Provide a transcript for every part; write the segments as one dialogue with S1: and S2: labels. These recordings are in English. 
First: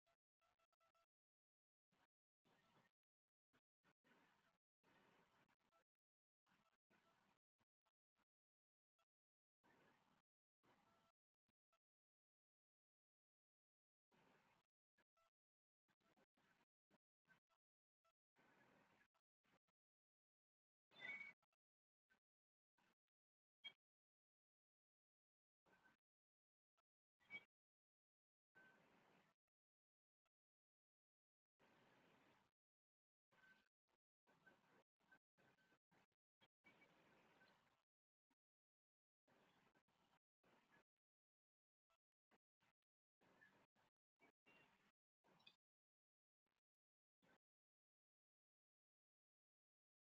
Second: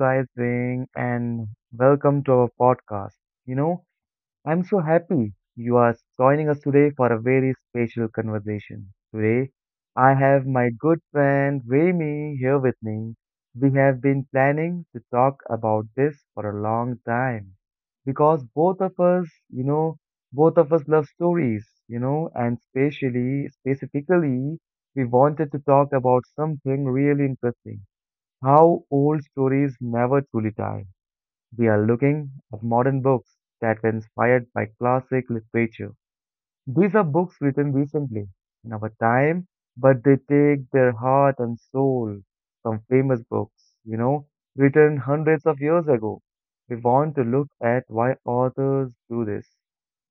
S1: guys doing? And welcome to our podcast. You know, I'm so happy you are joining us today for a very special conversation. Today, I have my good friend Remy here with me. We have been planning to talk about this for a long time because both of us, both of us love stories, and specifically, we wanted to talk about something really interesting how old stories never truly die. We are looking at modern books that were inspired by classic literature. These are books written recently in our time, but they take their heart and soul from famous books, written hundreds of years ago. We want to look at why authors do this,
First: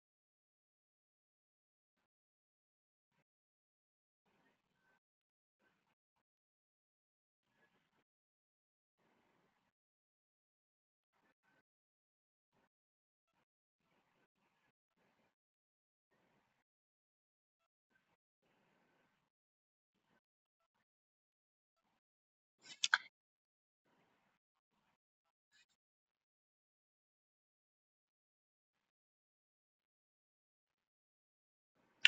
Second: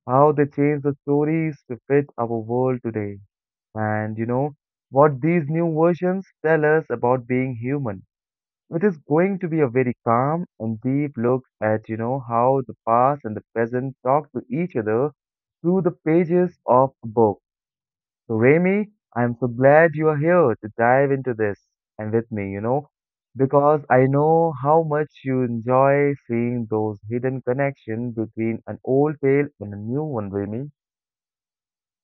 S1: how they change the stories to fit our world today, and what these new versions tell us about being human. It is going to be a very calm and deep look at, how the past and the present talk to each other through the pages of a book. So, Remy, I'm so glad you are here to dive into this and with me, because I know how much you enjoy seeing those hidden connections between an old tale and a new one, Remy.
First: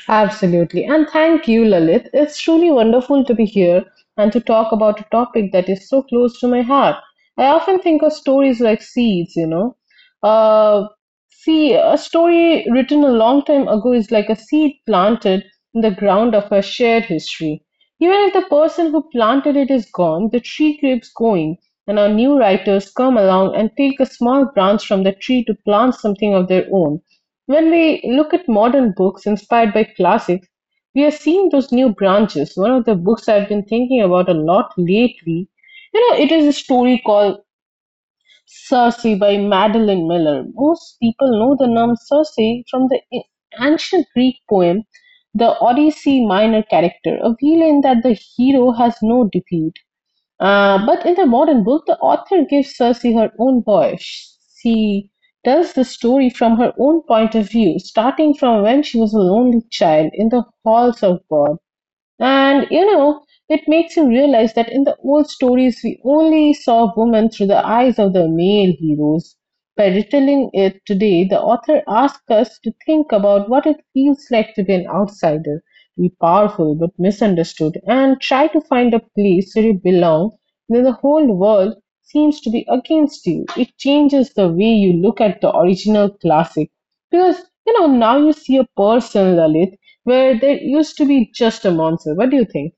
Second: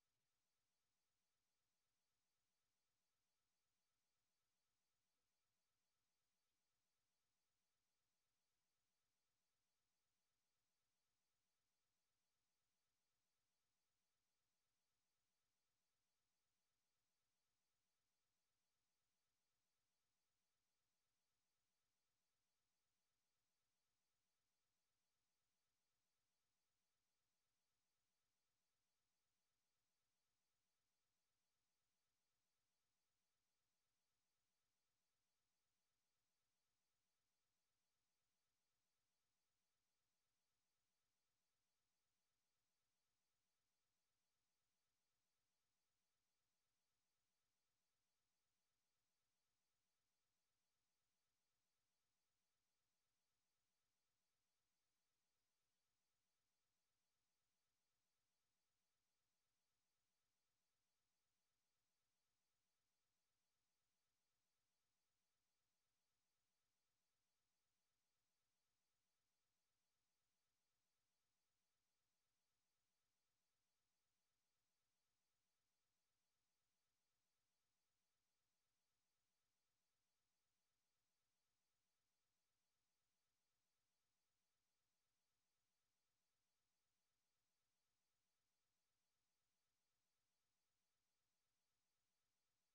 S2: Absolutely. And thank you, Lalit. It's truly wonderful to be here and to talk about a topic that is so close to my heart. I often think of stories like seeds, you know. Uh, See, a story written a long time ago is like a seed planted in the ground of a shared history. Even if the person who planted it is gone, the tree keeps going, and our new writers come along and take a small branch from the tree to plant something of their own. When we look at modern books inspired by classics, we are seeing those new branches. One of the books I've been thinking about a lot lately, you know, it is a story called Circe by Madeline Miller. Most people know the name Circe from the ancient Greek poem, the Odyssey Minor character, a villain that the hero has no defeat. But in the modern book, the author gives Cersei her own voice. She tells the story from her own point of view, starting from when she was a lonely child in the halls of war. And you know, it makes you realize that in the old stories, we only saw women through the eyes of the male heroes. By retelling it today, the author asks us to think about what it feels like to be an outsider, be powerful but misunderstood, and try to find a place where you belong when the whole world seems to be against you. It changes the way you look at the original classic. Because, you know, now you see a person, Lalit, where there used to be just a monsoon. What do you think?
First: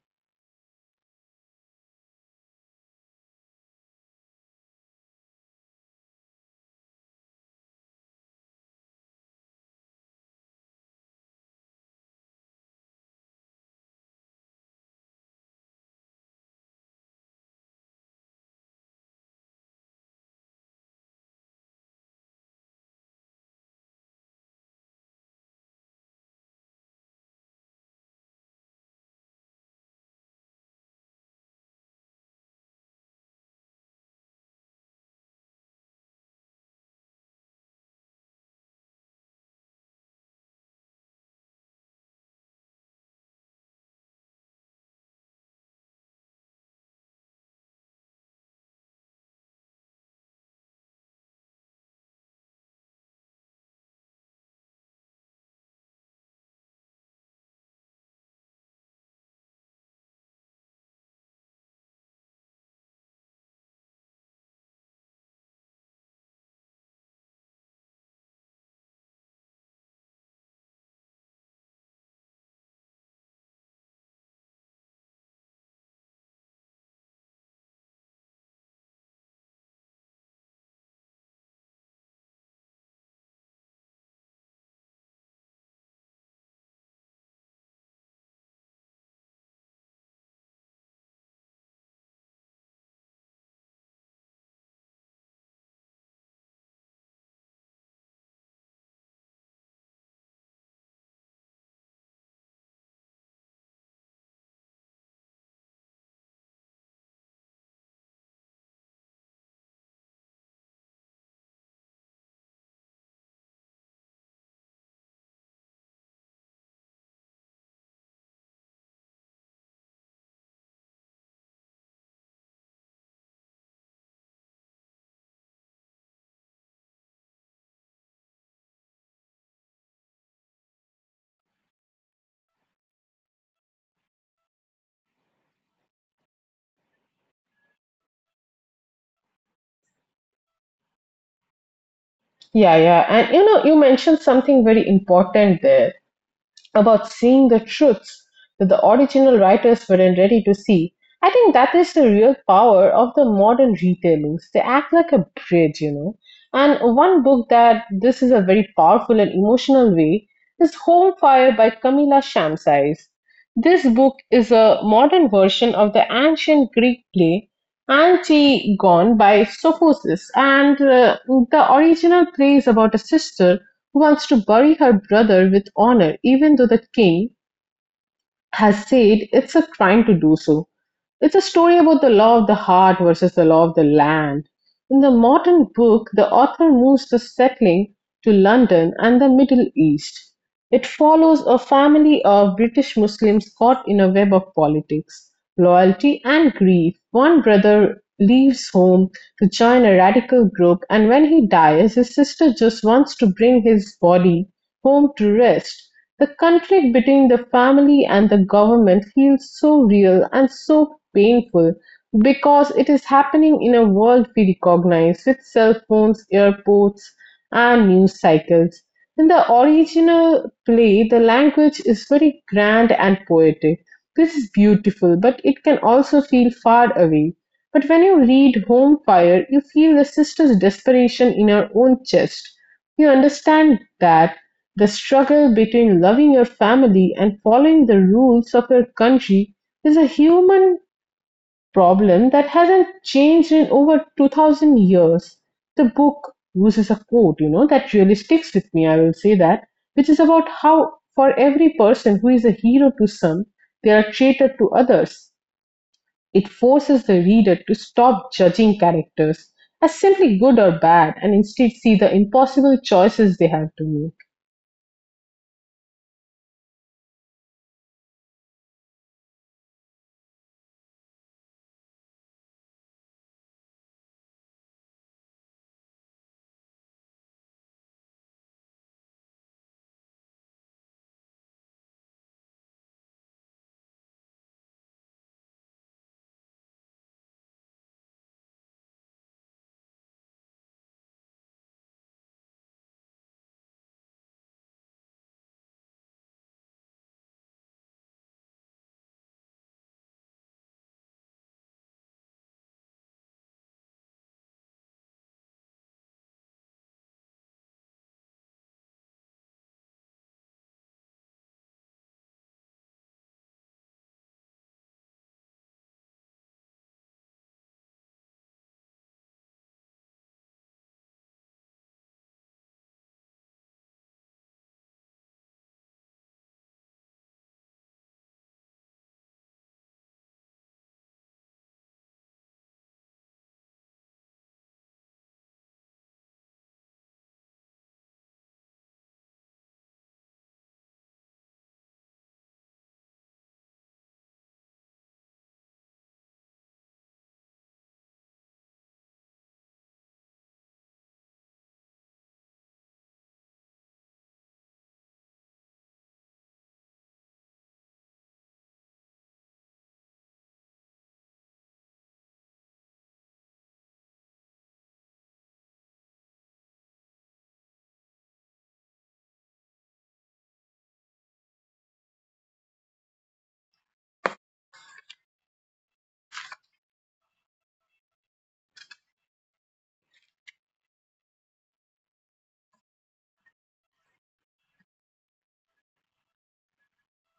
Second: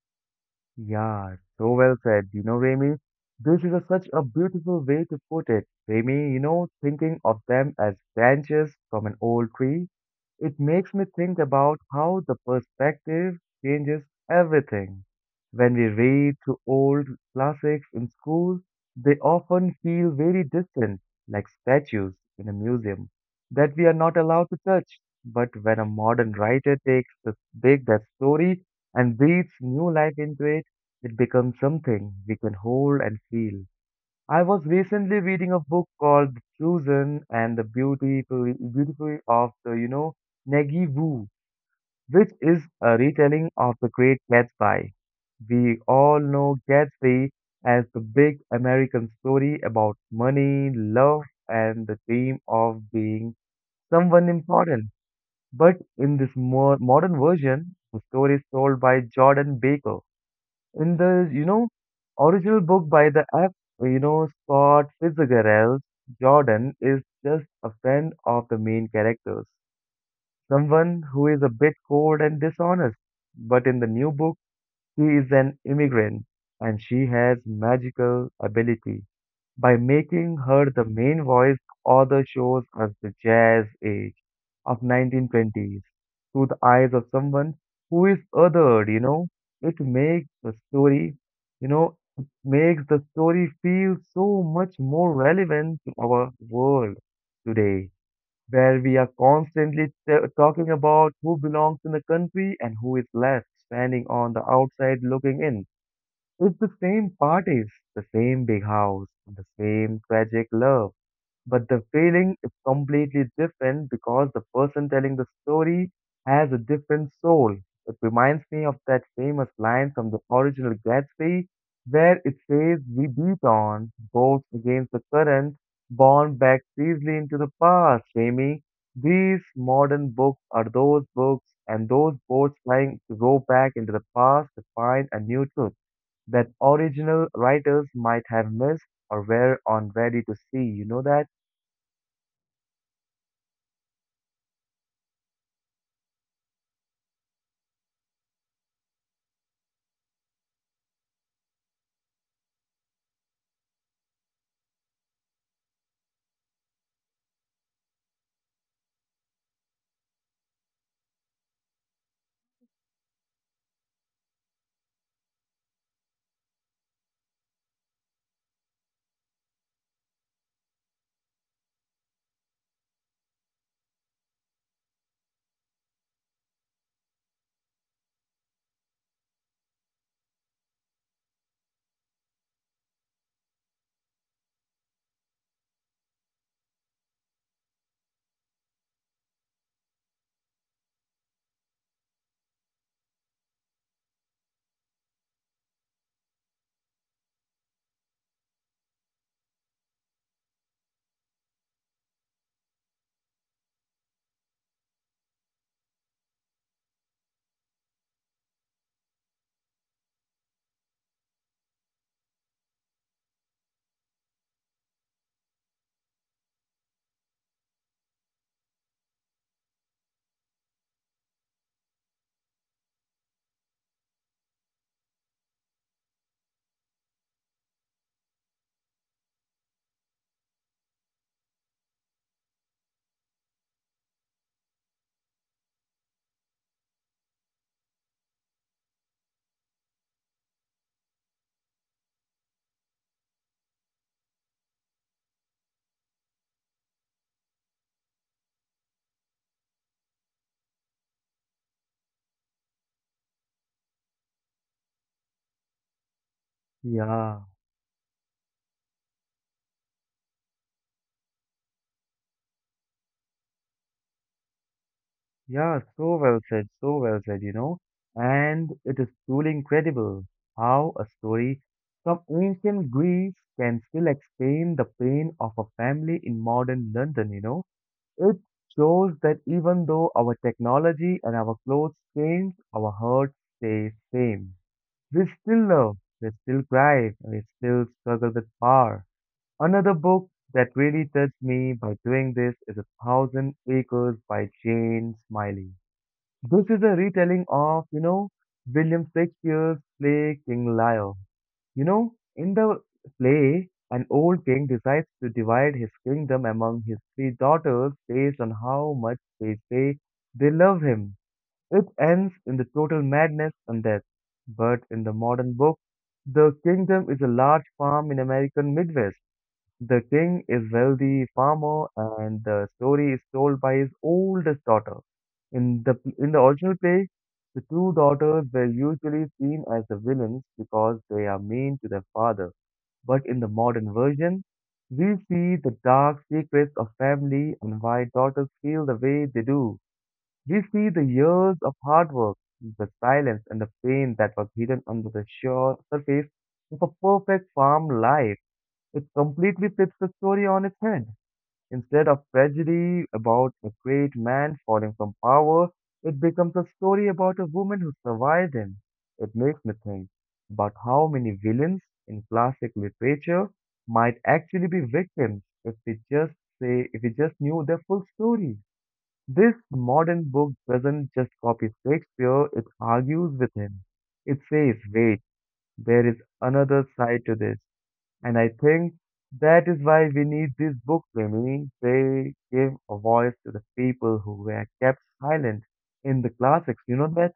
S1: Yeah, so well said. You know, Remy, this is such a beautiful way to put it. Remy, you know, thinking of them as branches from an old tree, it makes me think about how the perspective changes everything. When we read through old classics in school, they often feel very distant, like statues in a museum that we are not allowed to touch. But when a modern writer takes the big that story and breathes new life into it, it becomes something we can hold and feel. I was recently reading a book called The Chosen and the Beauty, Beauty of the, you know, Negi Wu, which is a retelling of the Great Gatsby. We all know Gatsby as the big American story about money, love, and the dream of being someone important. But in this more modern version, the story is told by Jordan Baker in the original book by the F you know Scott Fitzgerald. Jordan is just a friend of the main characters, someone who is a bit cold and dishonest. But in the new book, she is an immigrant and she has magical ability. By making her the main voice, author shows us the jazz age of 1920s through the eyes of someone who is othered. It makes the story, you know it makes the story feel so much more relevant to our world today, where we are constantly talking about who belongs in the country and who is left standing on the outside looking in. It's the same parties, the same big house, the same tragic love, but the feeling is completely different because the person telling the story has a different soul. It reminds me of that famous line from the original Gatsby where it says, "We beat on, boats against the current, borne back easily into the past," Jamie. These modern books are those books and those boats trying to go back into the past to find a new truth that original writers might have missed or were unready to see, you know that?
S2: Yeah, yeah. And you know, you mentioned something very important there, about seeing the truths that the original writers weren't ready to see. I think that is the real power of the modern retellings. They act like a bridge, you know. And one book that this is a very powerful and emotional way is Home Fire by Camilla Shamsais. This book is a modern version of the ancient Greek play Antigone by Sophocles, and the original play is about a sister who wants to bury her brother with honor even though the king has said it's a crime to do so. It's a story about the law of the heart versus the law of the land. In the modern book, the author moves the settling to London and the Middle East. It follows a family of British Muslims caught in a web of politics, loyalty, and grief. One brother leaves home to join a radical group, and when he dies, his sister just wants to bring his body home to rest. The conflict between the family and the government feels so real and so painful because it is happening in a world we recognize with cell phones, airports, and news cycles. In the original play, the language is very grand and poetic. This is beautiful, but it can also feel far away. But when you read Home Fire, you feel the sister's desperation in her own chest. You understand that the struggle between loving your family and following the rules of your country is a human problem that hasn't changed in over 2000 years. The book uses a quote, you know, that really sticks with me, I will say that, which is about how, for every person who is a hero to some, they are a traitor to others. It forces the
S1: Yeah,
S2: reader to stop judging characters as simply good or bad and instead see the impossible choices they have to make.
S1: yeah, so well said, you know. And it is truly incredible how a story from ancient Greece can still explain the pain of a family in modern London, you know. It shows that even though our technology and our clothes change, our hearts stay same. We still love, we still cry, and we still struggle with power. Another book that really touched me by doing this is A Thousand Acres by Jane Smiley. This is a retelling of, William Shakespeare's play King Lear. You know, in the play, an old king decides to divide his kingdom among his three daughters based on how much they say they love him. It ends in the total madness and death. But in the modern book, the kingdom is a large farm in American Midwest, the king is wealthy farmer, and the story is told by his oldest daughter. In the original play, the two daughters were usually seen as the villains because they are mean to their father. But in the modern version, we see the dark secrets of family and why daughters feel the way they do. We see the years of hard work, the silence, and the pain that was hidden under the surface of a perfect farm life. It completely flips the story on its head. Instead of tragedy about a great man falling from power, it becomes a story about a woman who survived him. It makes me think about how many villains in classic literature might actually be victims if we just knew their full story. This modern book doesn't just copy Shakespeare, it argues with him. It says, wait, there is another side to this. And I think that is why we need these books, Mimi. They give a voice to the people who were kept silent in the classics. You know that?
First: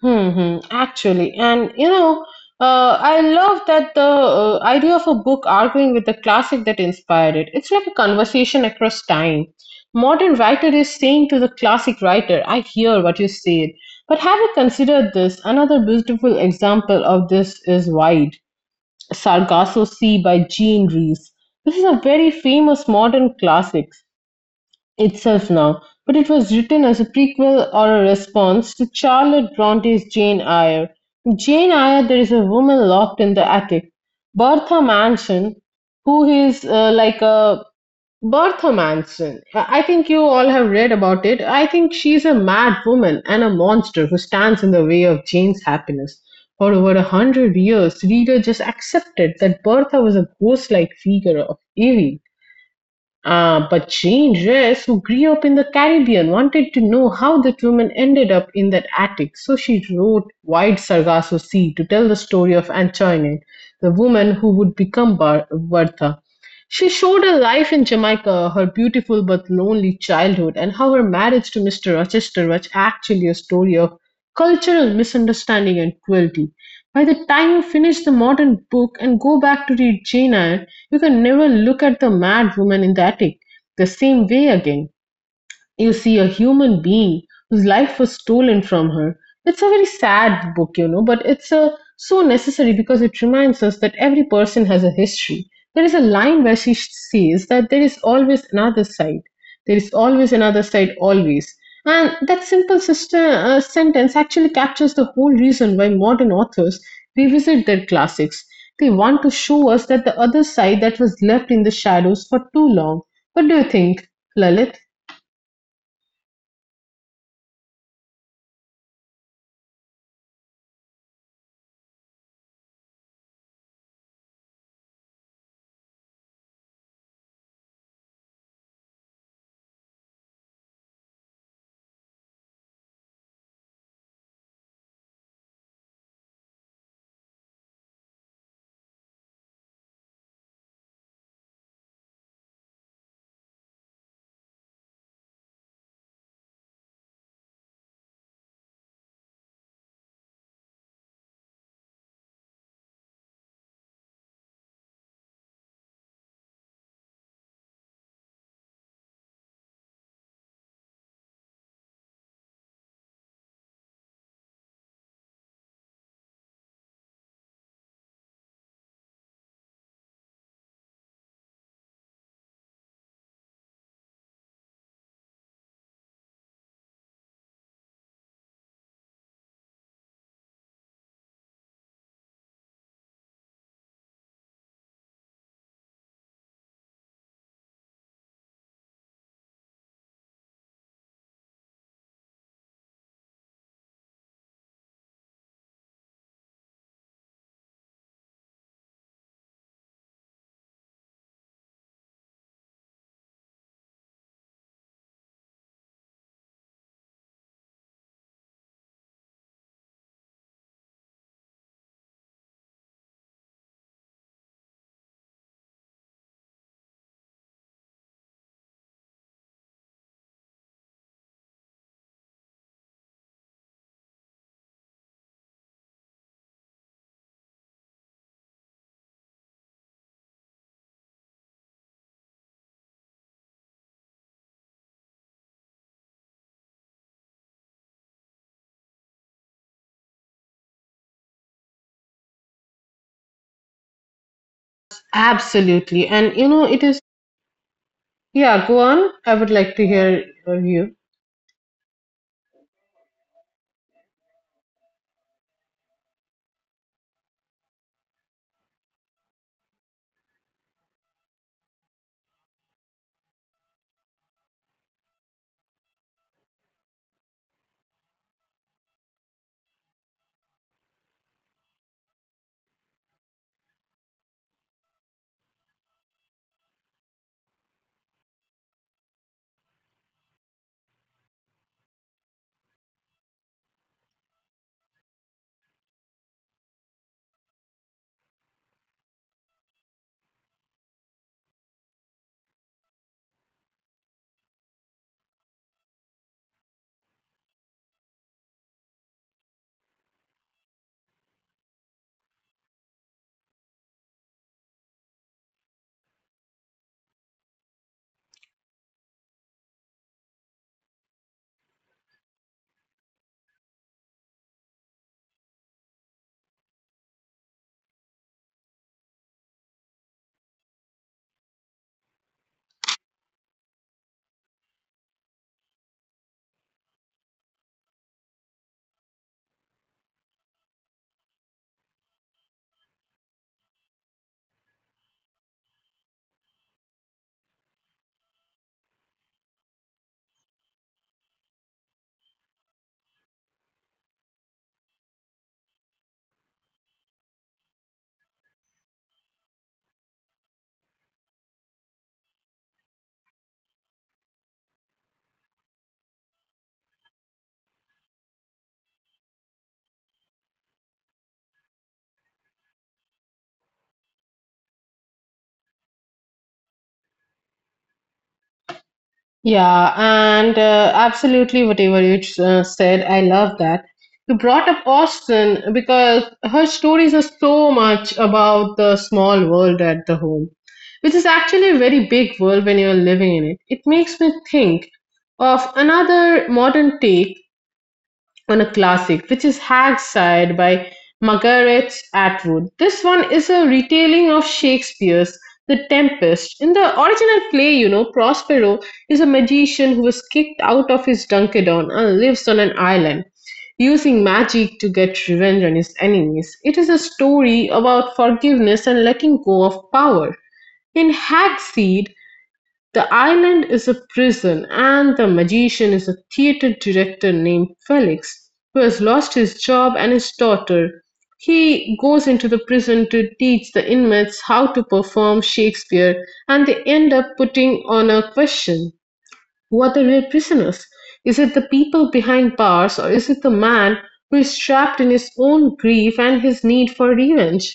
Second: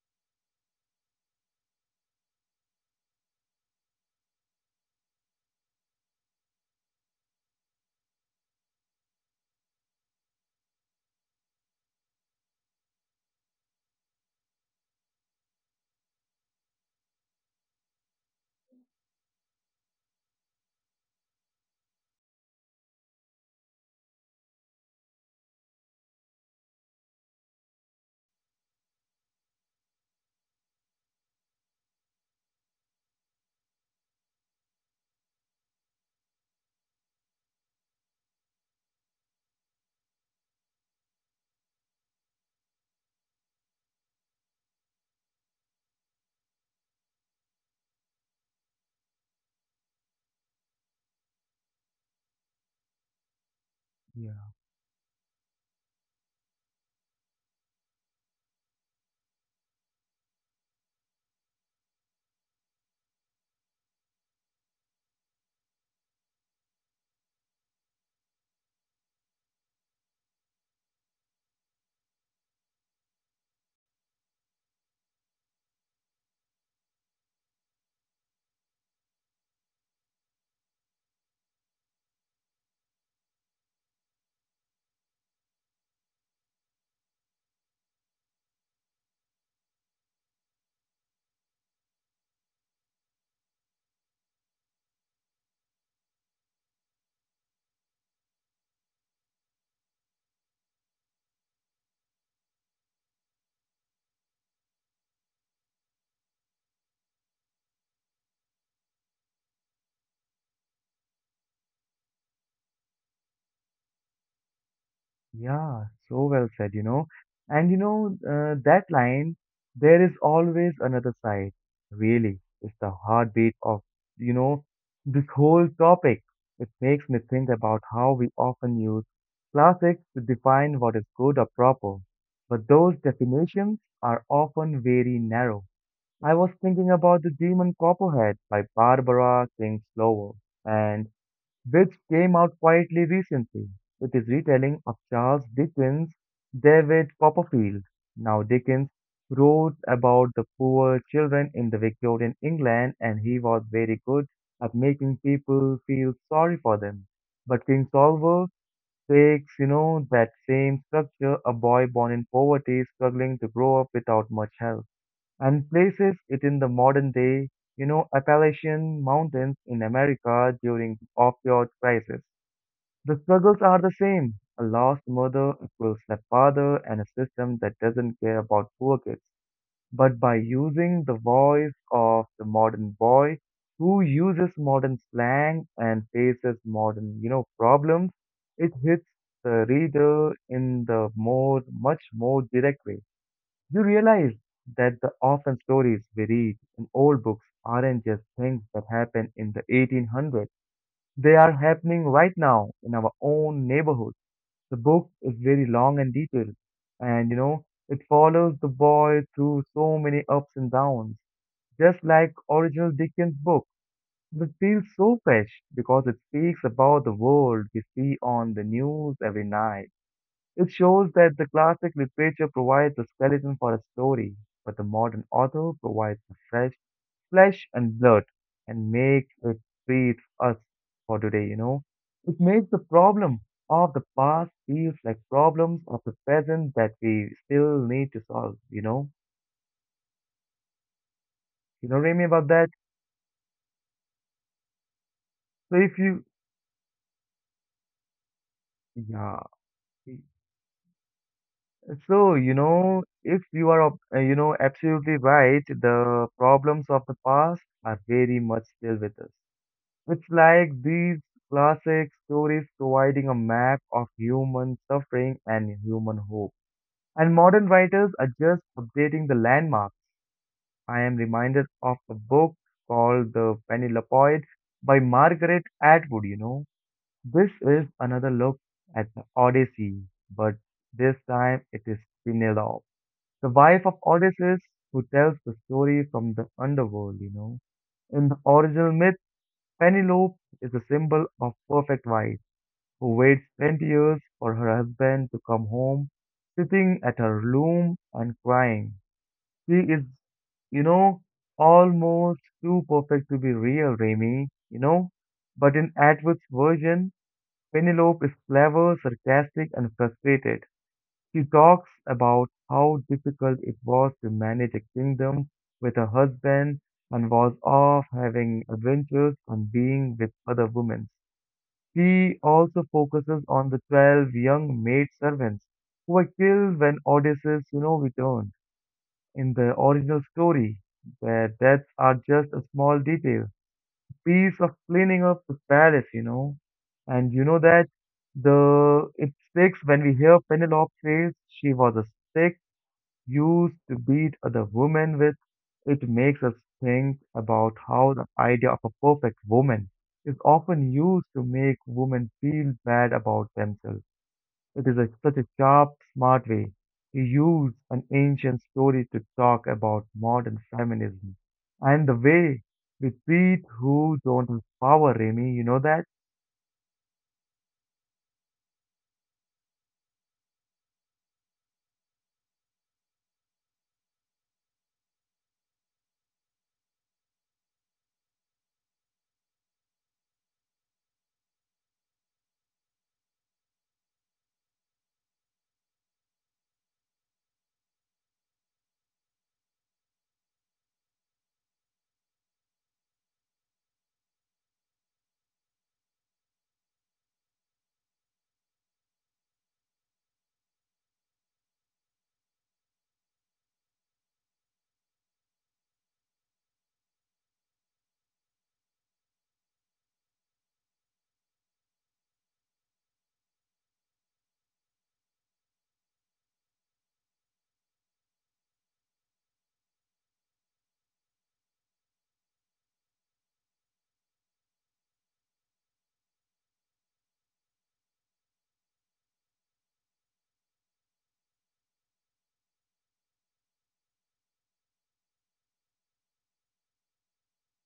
S2: Hmm. Actually, and you know, I love that the idea of a book arguing with the classic that inspired it. It's like a conversation across time. Modern writer is saying to the classic writer, "I hear what you said, but have you considered this?" Another beautiful example of this is Wide, Sargasso Sea by Jean Rhys. This is a very famous modern classic itself now, but it was written as a prequel or a response to Charlotte Bronte's Jane Eyre. In Jane Eyre, there is a woman locked in the attic, Bertha Manson, who is like a Bertha Manson. I think you all have read about it. I think she's a mad woman and a monster who stands in the way of Jane's happiness. For over a hundred years, reader just accepted that Bertha was a ghost-like figure of evil. But Jane
S1: Yeah.
S2: Reyes, who grew up in the Caribbean, wanted to know how that woman ended up in that attic, so she wrote Wide Sargasso Sea to tell the story of Antoinette, the woman who would become Bertha. She showed her life in Jamaica, her beautiful but lonely childhood, and how her marriage to Mr. Rochester was actually a story of cultural misunderstanding and cruelty. By the time you finish the modern book and go back to read Jane Eyre, you can never look at the mad woman in the attic the same way again. You see a human being whose life was stolen from her. It's a very sad book, you know, but it's so necessary because it reminds us that every person has a history. There is a line where she says that there is always another side. There is always another side, always. And that simple sister, sentence actually captures the whole reason why modern authors revisit their classics. They want to show us that the other side that was left in the shadows for too long. What do you think, Lalit?
S1: Yeah, so well said, you know. And you know, that line, there is always another side, really, is the heartbeat of, you know, this whole topic. It makes me think about how we often use classics to define what is good or proper. But those definitions are often very narrow. I was thinking about The Demon Copperhead by Barbara Kingsley, and which came out quietly recently with his retelling of Charles Dickens' David Copperfield. Now, Dickens wrote about the poor children in the Victorian England, and he was very good at making people feel sorry for them. But King Solver takes, that same structure, a boy born in poverty, struggling to grow up without much help, and places it in the modern day, Appalachian Mountains in America during opioid crisis. The struggles are the same. A lost mother, a cruel stepfather, and a system that doesn't care about poor kids. But by using the voice of the modern boy who uses modern slang and faces modern, problems, it hits the reader in the much more direct way. You realize that the often stories we read in old books aren't just things that happened in the 1800s. They are happening right now in our own neighborhood. The book is very long and detailed, and you know, it follows the boy through so many ups and downs, just like original Dickens book. But it feels so fresh because it speaks about the world we see on the news every night. It shows that the classic literature provides the skeleton for a story, but the modern author provides the fresh flesh and blood and makes it breathe us for today, you know. It makes the problem of the past feels like problems of the present that we still need to solve, you know. You know, Remy, about that? So if
S2: Absolutely.
S1: you,
S2: And you know, it is, yeah, go on.
S1: yeah.
S2: I would like to hear you.
S1: So, you know, if you are, absolutely right, the problems of the past are very much still with us. It's like these classic stories providing a map of human suffering and human hope. And modern writers are just updating the landmarks. I am reminded of a book called The Penelope by Margaret Atwood, you know. This is another look at the Odyssey, but this time it is Penelope, the wife of Odysseus, who tells the story from the underworld, you know. In the original myth, Penelope is a symbol of perfect wife who waits 20 years for her husband to come home, sitting at her loom and crying. She is, you know, almost too perfect to be real, Remy, you know. But in Atwood's version, Penelope is clever, sarcastic, and frustrated. She talks about how difficult it was to manage a kingdom with her husband and was off having adventures and being with other women. He also focuses on the 12 young maid servants who were killed when Odysseus, returned. In the original story, their deaths are just a small detail, piece of cleaning up the palace, you know. And you know that the it sticks when we hear Penelope says she was a stick used to beat other women with. It makes us think about how the idea of a perfect woman is often used to make women feel bad about themselves. It is such a sharp, smart way to use an ancient story to talk about modern feminism and the way we treat who don't have power, Remy. You know that?
S2: Yeah, and absolutely whatever you said, I love that. You brought up Austin because her stories are so much about the small world at the home, which is actually a very big world when you're living in it. It makes me think of another modern take on a classic, which is Hag's Side by Margaret Atwood. This one is a retelling of Shakespeare's The Tempest. In the original play, you know, Prospero is a magician who was kicked out of his Dunkedon and lives on an island, using magic to get revenge on his enemies. It is a story about forgiveness and letting go of power. In Hagseed, the island is a prison and the magician is a theater director named Felix who has lost his job and his daughter. He goes into the prison to teach the inmates how to perform Shakespeare and they end up putting on a question. Who are the real prisoners? Is it the people behind bars, or is it the man who is trapped in his own grief and his need for revenge?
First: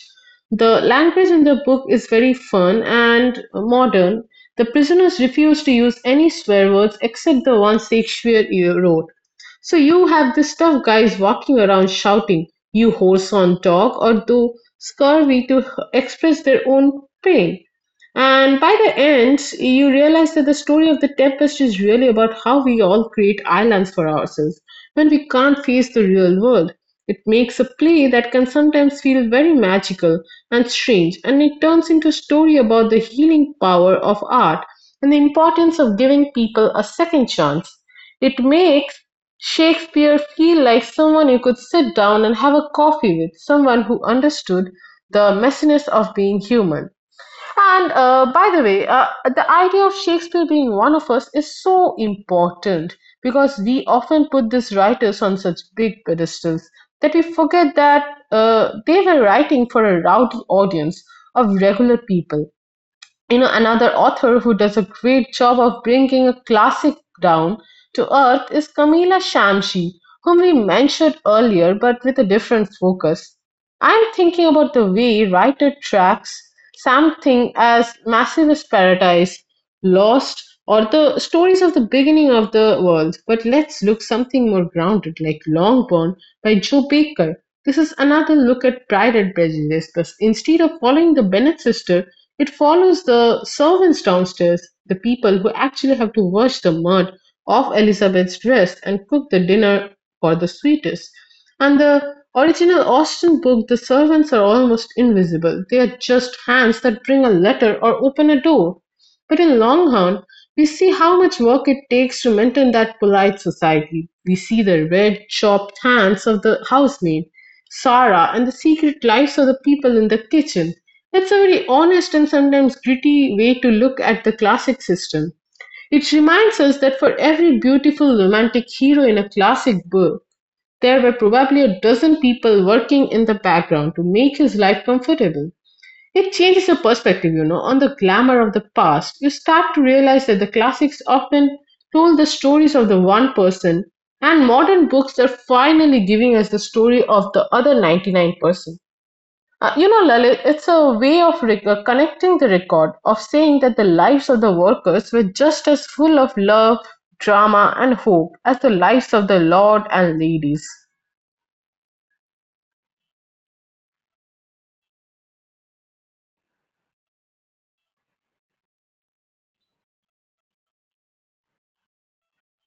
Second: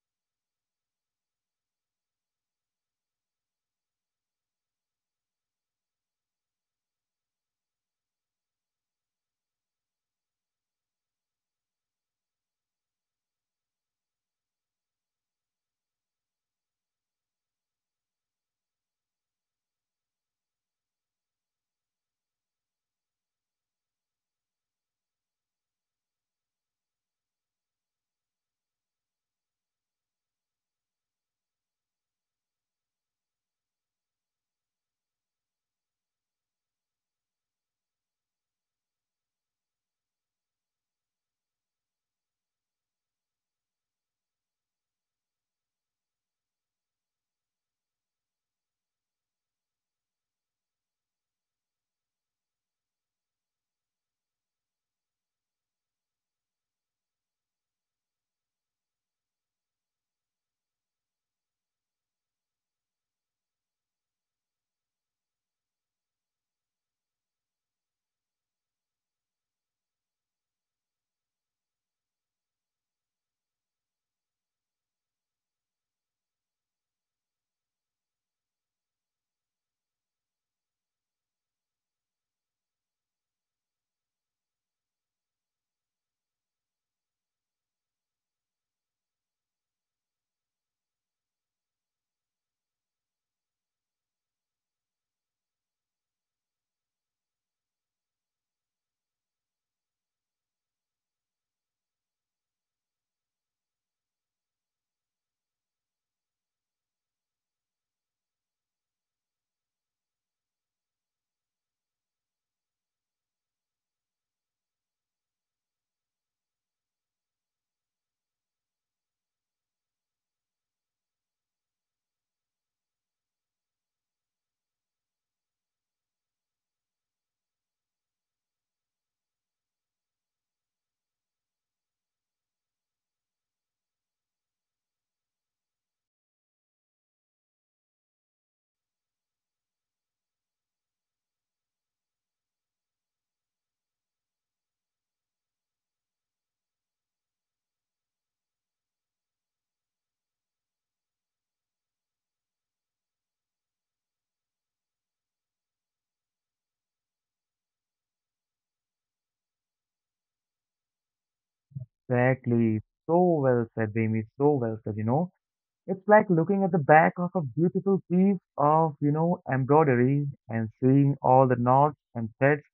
S2: The language in the book is very fun and modern. The prisoners refuse to use any swear words except the ones Shakespeare wrote. So you have this tough guys walking around shouting, you whoreson dog, or though scurvy to express their own pain. And by the end, you realize that the story of the Tempest is really about how we all create islands for ourselves when we can't face the real world. It makes a play that can sometimes feel very magical and strange, and it turns into a story about the healing power of art and the importance of giving people a second chance. It makes Shakespeare feel like someone you could sit down and have a coffee with, someone who understood the messiness of being human. And by the way, the idea of Shakespeare being one of us is so important because we often put these writers on such big pedestals that we forget that they were writing for a rowdy audience of regular people. You know another author who does a great job of bringing a classic down to earth is Camila Shamshi, whom we mentioned earlier but with a different focus. I'm thinking about the way writer tracks something as massive as paradise, lost, or the stories of the beginning of the world. But let's look something more grounded, like Longbourn by Joe Baker. This is another look at Pride and Prejudice, but instead of following the Bennet sister, it follows the servants downstairs, the people who actually have to wash the mud off Elizabeth's dress and cook the dinner for the sweetest. And the original Austen book, the servants are almost invisible. They are just hands that bring a letter or open a door. But in Longhorn, we see how much work it takes to maintain that polite society. We see the red, chopped hands of the housemaid, Sarah, and the secret lives of the people in the kitchen. That's a very honest and sometimes gritty way to look at the classic system. It reminds us that for every beautiful romantic hero in a classic book, there were probably a dozen people working in the background to make his life comfortable. It changes your perspective, you know, on the glamour of the past. You start to realize that the classics often told the stories of the one person, and modern books are finally giving us the story of the other 99%. You know, Lalit, it's a way of connecting the record, of saying that the lives of the workers were just as full of love, drama, and hope as the lives of the lord and ladies.
S1: Exactly. So well said, Remy. So well said, you know. It's like looking at the back of a beautiful piece of, embroidery and seeing all the knots and threads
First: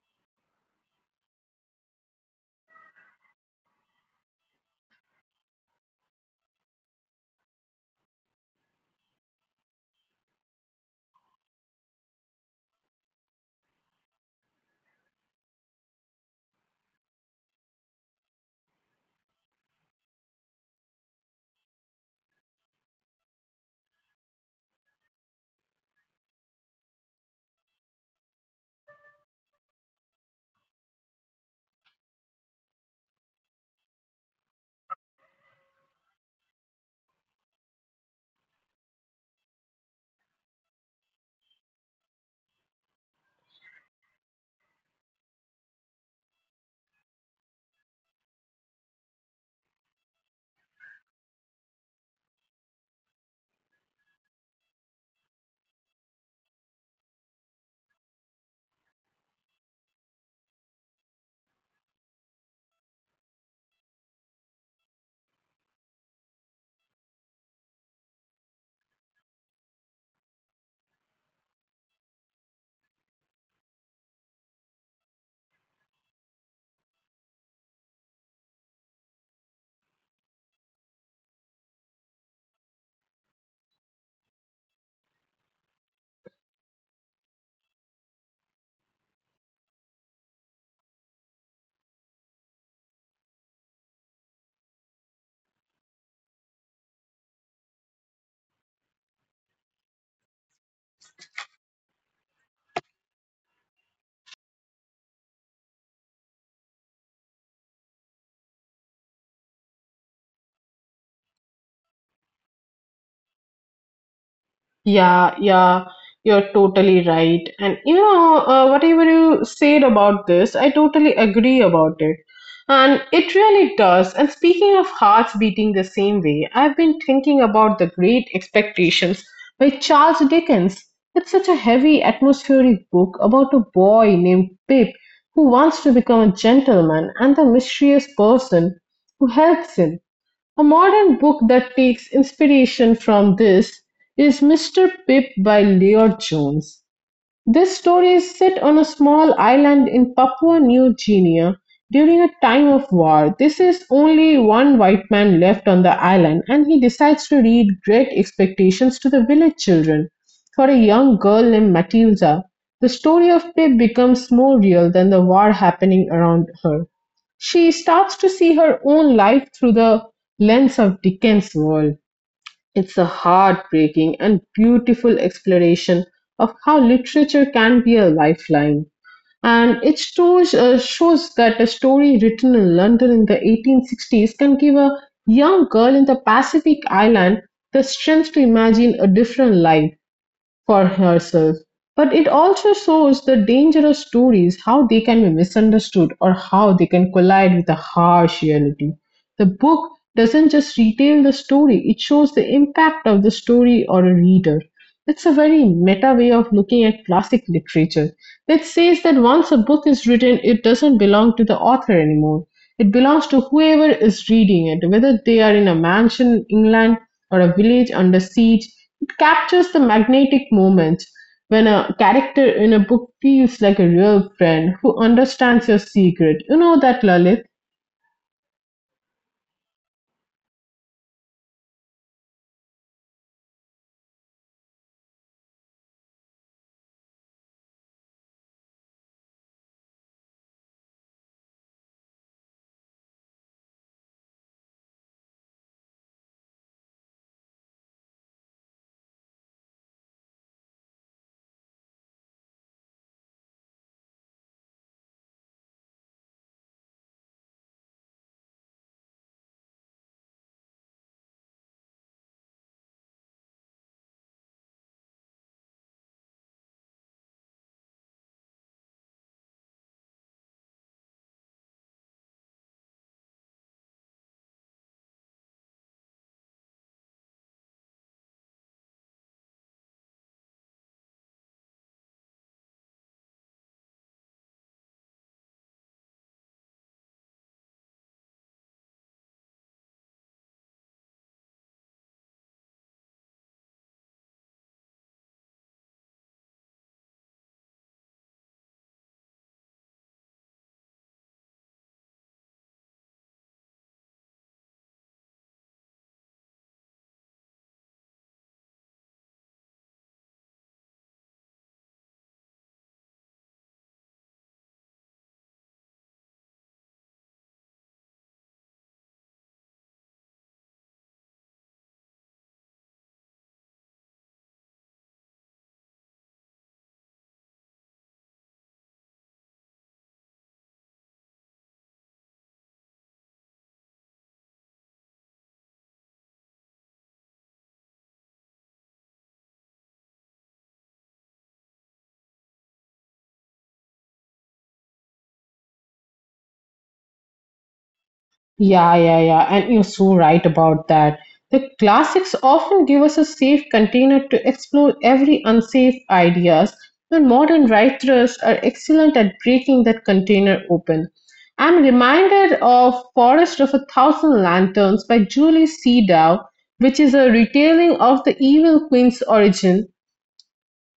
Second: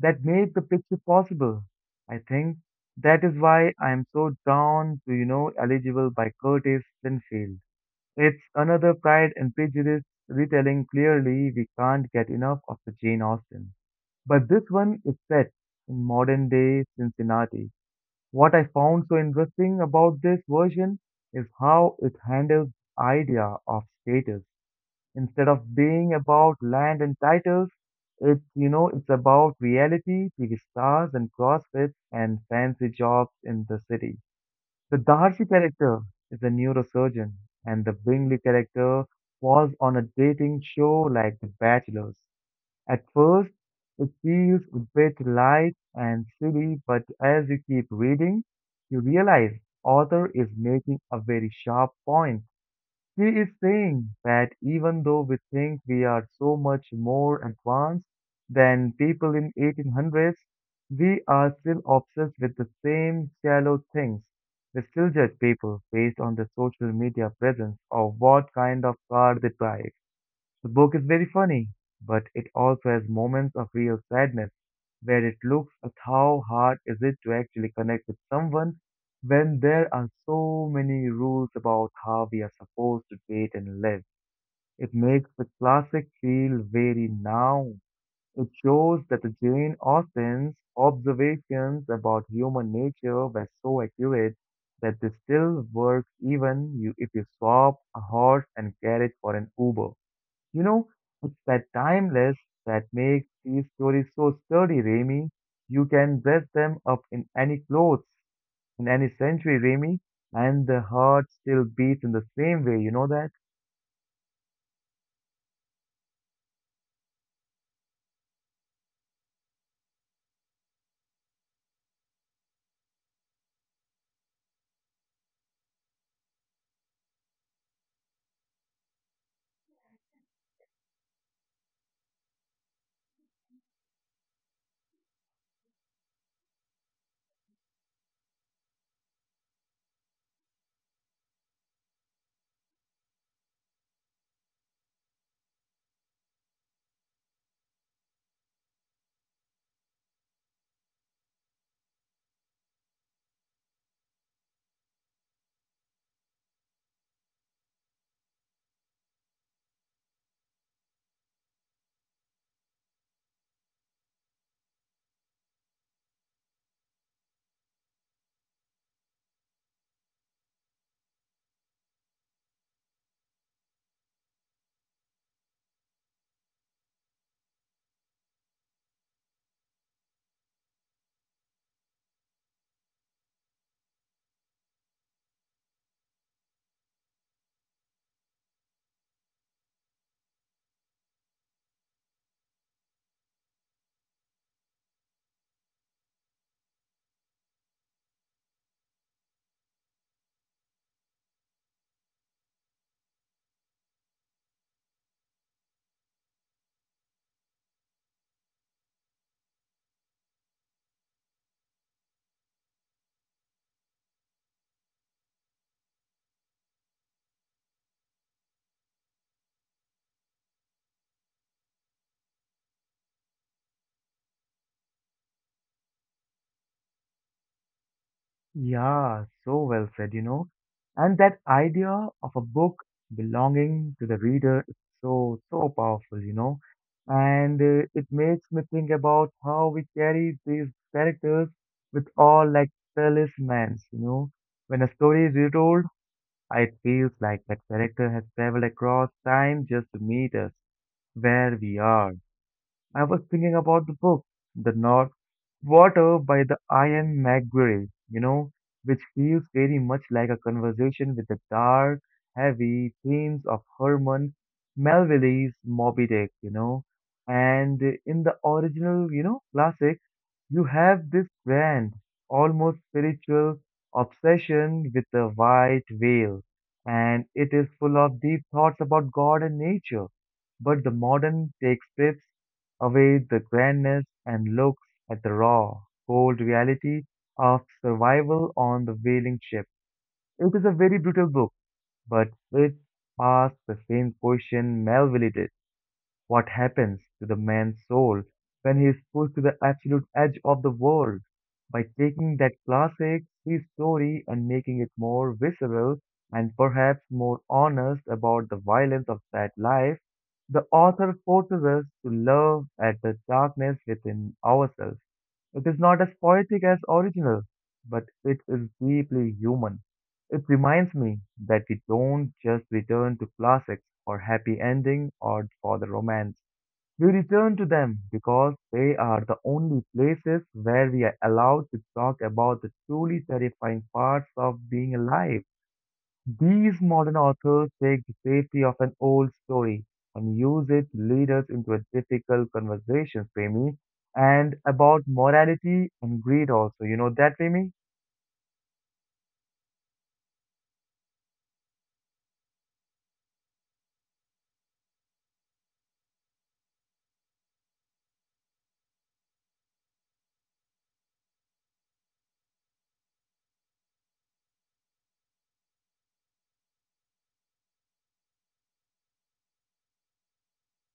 S1: that made the picture possible. I think that is why I am so drawn to, Eligible by Curtis Sinfield. It's another Pride and Prejudice retelling. Clearly, we can't get enough of the Jane Austen. But this one is set in modern day Cincinnati. What I found so interesting about this version is how it handles the idea of status. Instead of being about land and titles, it's you know it's about reality, TV stars and CrossFits and fancy jobs in the city. The Darcy character is a neurosurgeon, and the Bingley character was on a dating show like The Bachelors. At first, it feels a bit light and silly, but as you keep reading, you realize author is making a very sharp point. He is saying that even though we think we are so much more advanced than people in 1800s, we are still obsessed with the same shallow things. We still judge people based on their social media presence or what kind of car they drive. The book is very funny, but it also has moments of real sadness where it looks at how hard is it to actually connect with someone when there are so many rules about how we are supposed to date and live. It makes the classic feel very now. It shows that the Jane Austen's observations about human nature were so accurate that they still work even you if you swap a horse and carriage for an Uber. You know, it's that timeless that makes these stories so sturdy, Remy. You can dress them up in any clothes, in any century, Remy, and the heart still beats in the same way, you know that?
S2: Yeah, yeah, you're totally right. And you know, whatever you said about this, I totally agree about it. And it really does. And speaking of hearts beating the same way, I've been thinking about The Great Expectations by Charles Dickens. It's such a heavy, atmospheric book about a boy named Pip who wants to become a gentleman and the mysterious person who helps him. A modern book that takes inspiration from this is "Mr. Pip" by Lloyd Jones. This story is set on a small island in Papua New Guinea during a time of war. This is only one white man left on the island, and he decides to read Great Expectations to the village children for a young girl named Matilda. The story of Pip becomes more real than the war happening around her. She starts to see her own life through the lens of Dickens' world. It's a heartbreaking and beautiful exploration of how literature can be a lifeline. And it shows that a story written in London in the 1860s can give a young girl in the Pacific island the strength to imagine a different life for herself. But it also shows the dangerous stories, how they can be misunderstood or how they can collide with a harsh reality. The book doesn't just retell the story, it shows the impact of the story on a reader. It's a very meta way of looking at classic literature that says that once a book is written, it doesn't belong to the author anymore. It belongs to whoever is reading it, whether they are in a mansion in England or a village under siege. It captures the magnetic moment when a character in a book feels like a real friend who understands your secret. You know that, Lalit?
S1: Yeah, so well said, And that idea of a book belonging to the reader is so, so powerful, And it makes me think about how we carry these characters with all like talismans, When a story is retold, it feels like that character has traveled across time just to meet us where we are. I was thinking about the book, The North. Water by the Iron Maguire, you know, which feels very much like a conversation with the dark, heavy themes of Herman Melville's Moby Dick, And in the original, classic, you have this grand, almost spiritual obsession with the white whale, and it is full of deep thoughts about God and nature. But the modern take strips away the grandness and looks at the raw, cold reality of survival on the whaling ship. It is a very brutal book, but it asks the same question Melville did. What happens to the man's soul when he is pushed to the absolute edge of the world? By taking that classic sea story and making it more visceral and perhaps more honest about the violence of that life, the author forces us to love at the darkness within ourselves. It is not as poetic as original, but it is deeply human. It reminds me that we don't just return to classics for happy ending or for the romance. We return to them because they are the only places where we are allowed to talk about the truly terrifying parts of being alive. These modern authors take the safety of an old story and use it to lead us into a difficult conversation, Premi, and about morality and greed also. You know that, Premi?
S2: Yeah, yeah, yeah. And you're so right about that. The classics often give us a safe container to explore every unsafe ideas, and modern writers are excellent at breaking that container open. I'm reminded of Forest of a Thousand Lanterns by Julie Seedow, which is a retelling of the Evil Queen's origin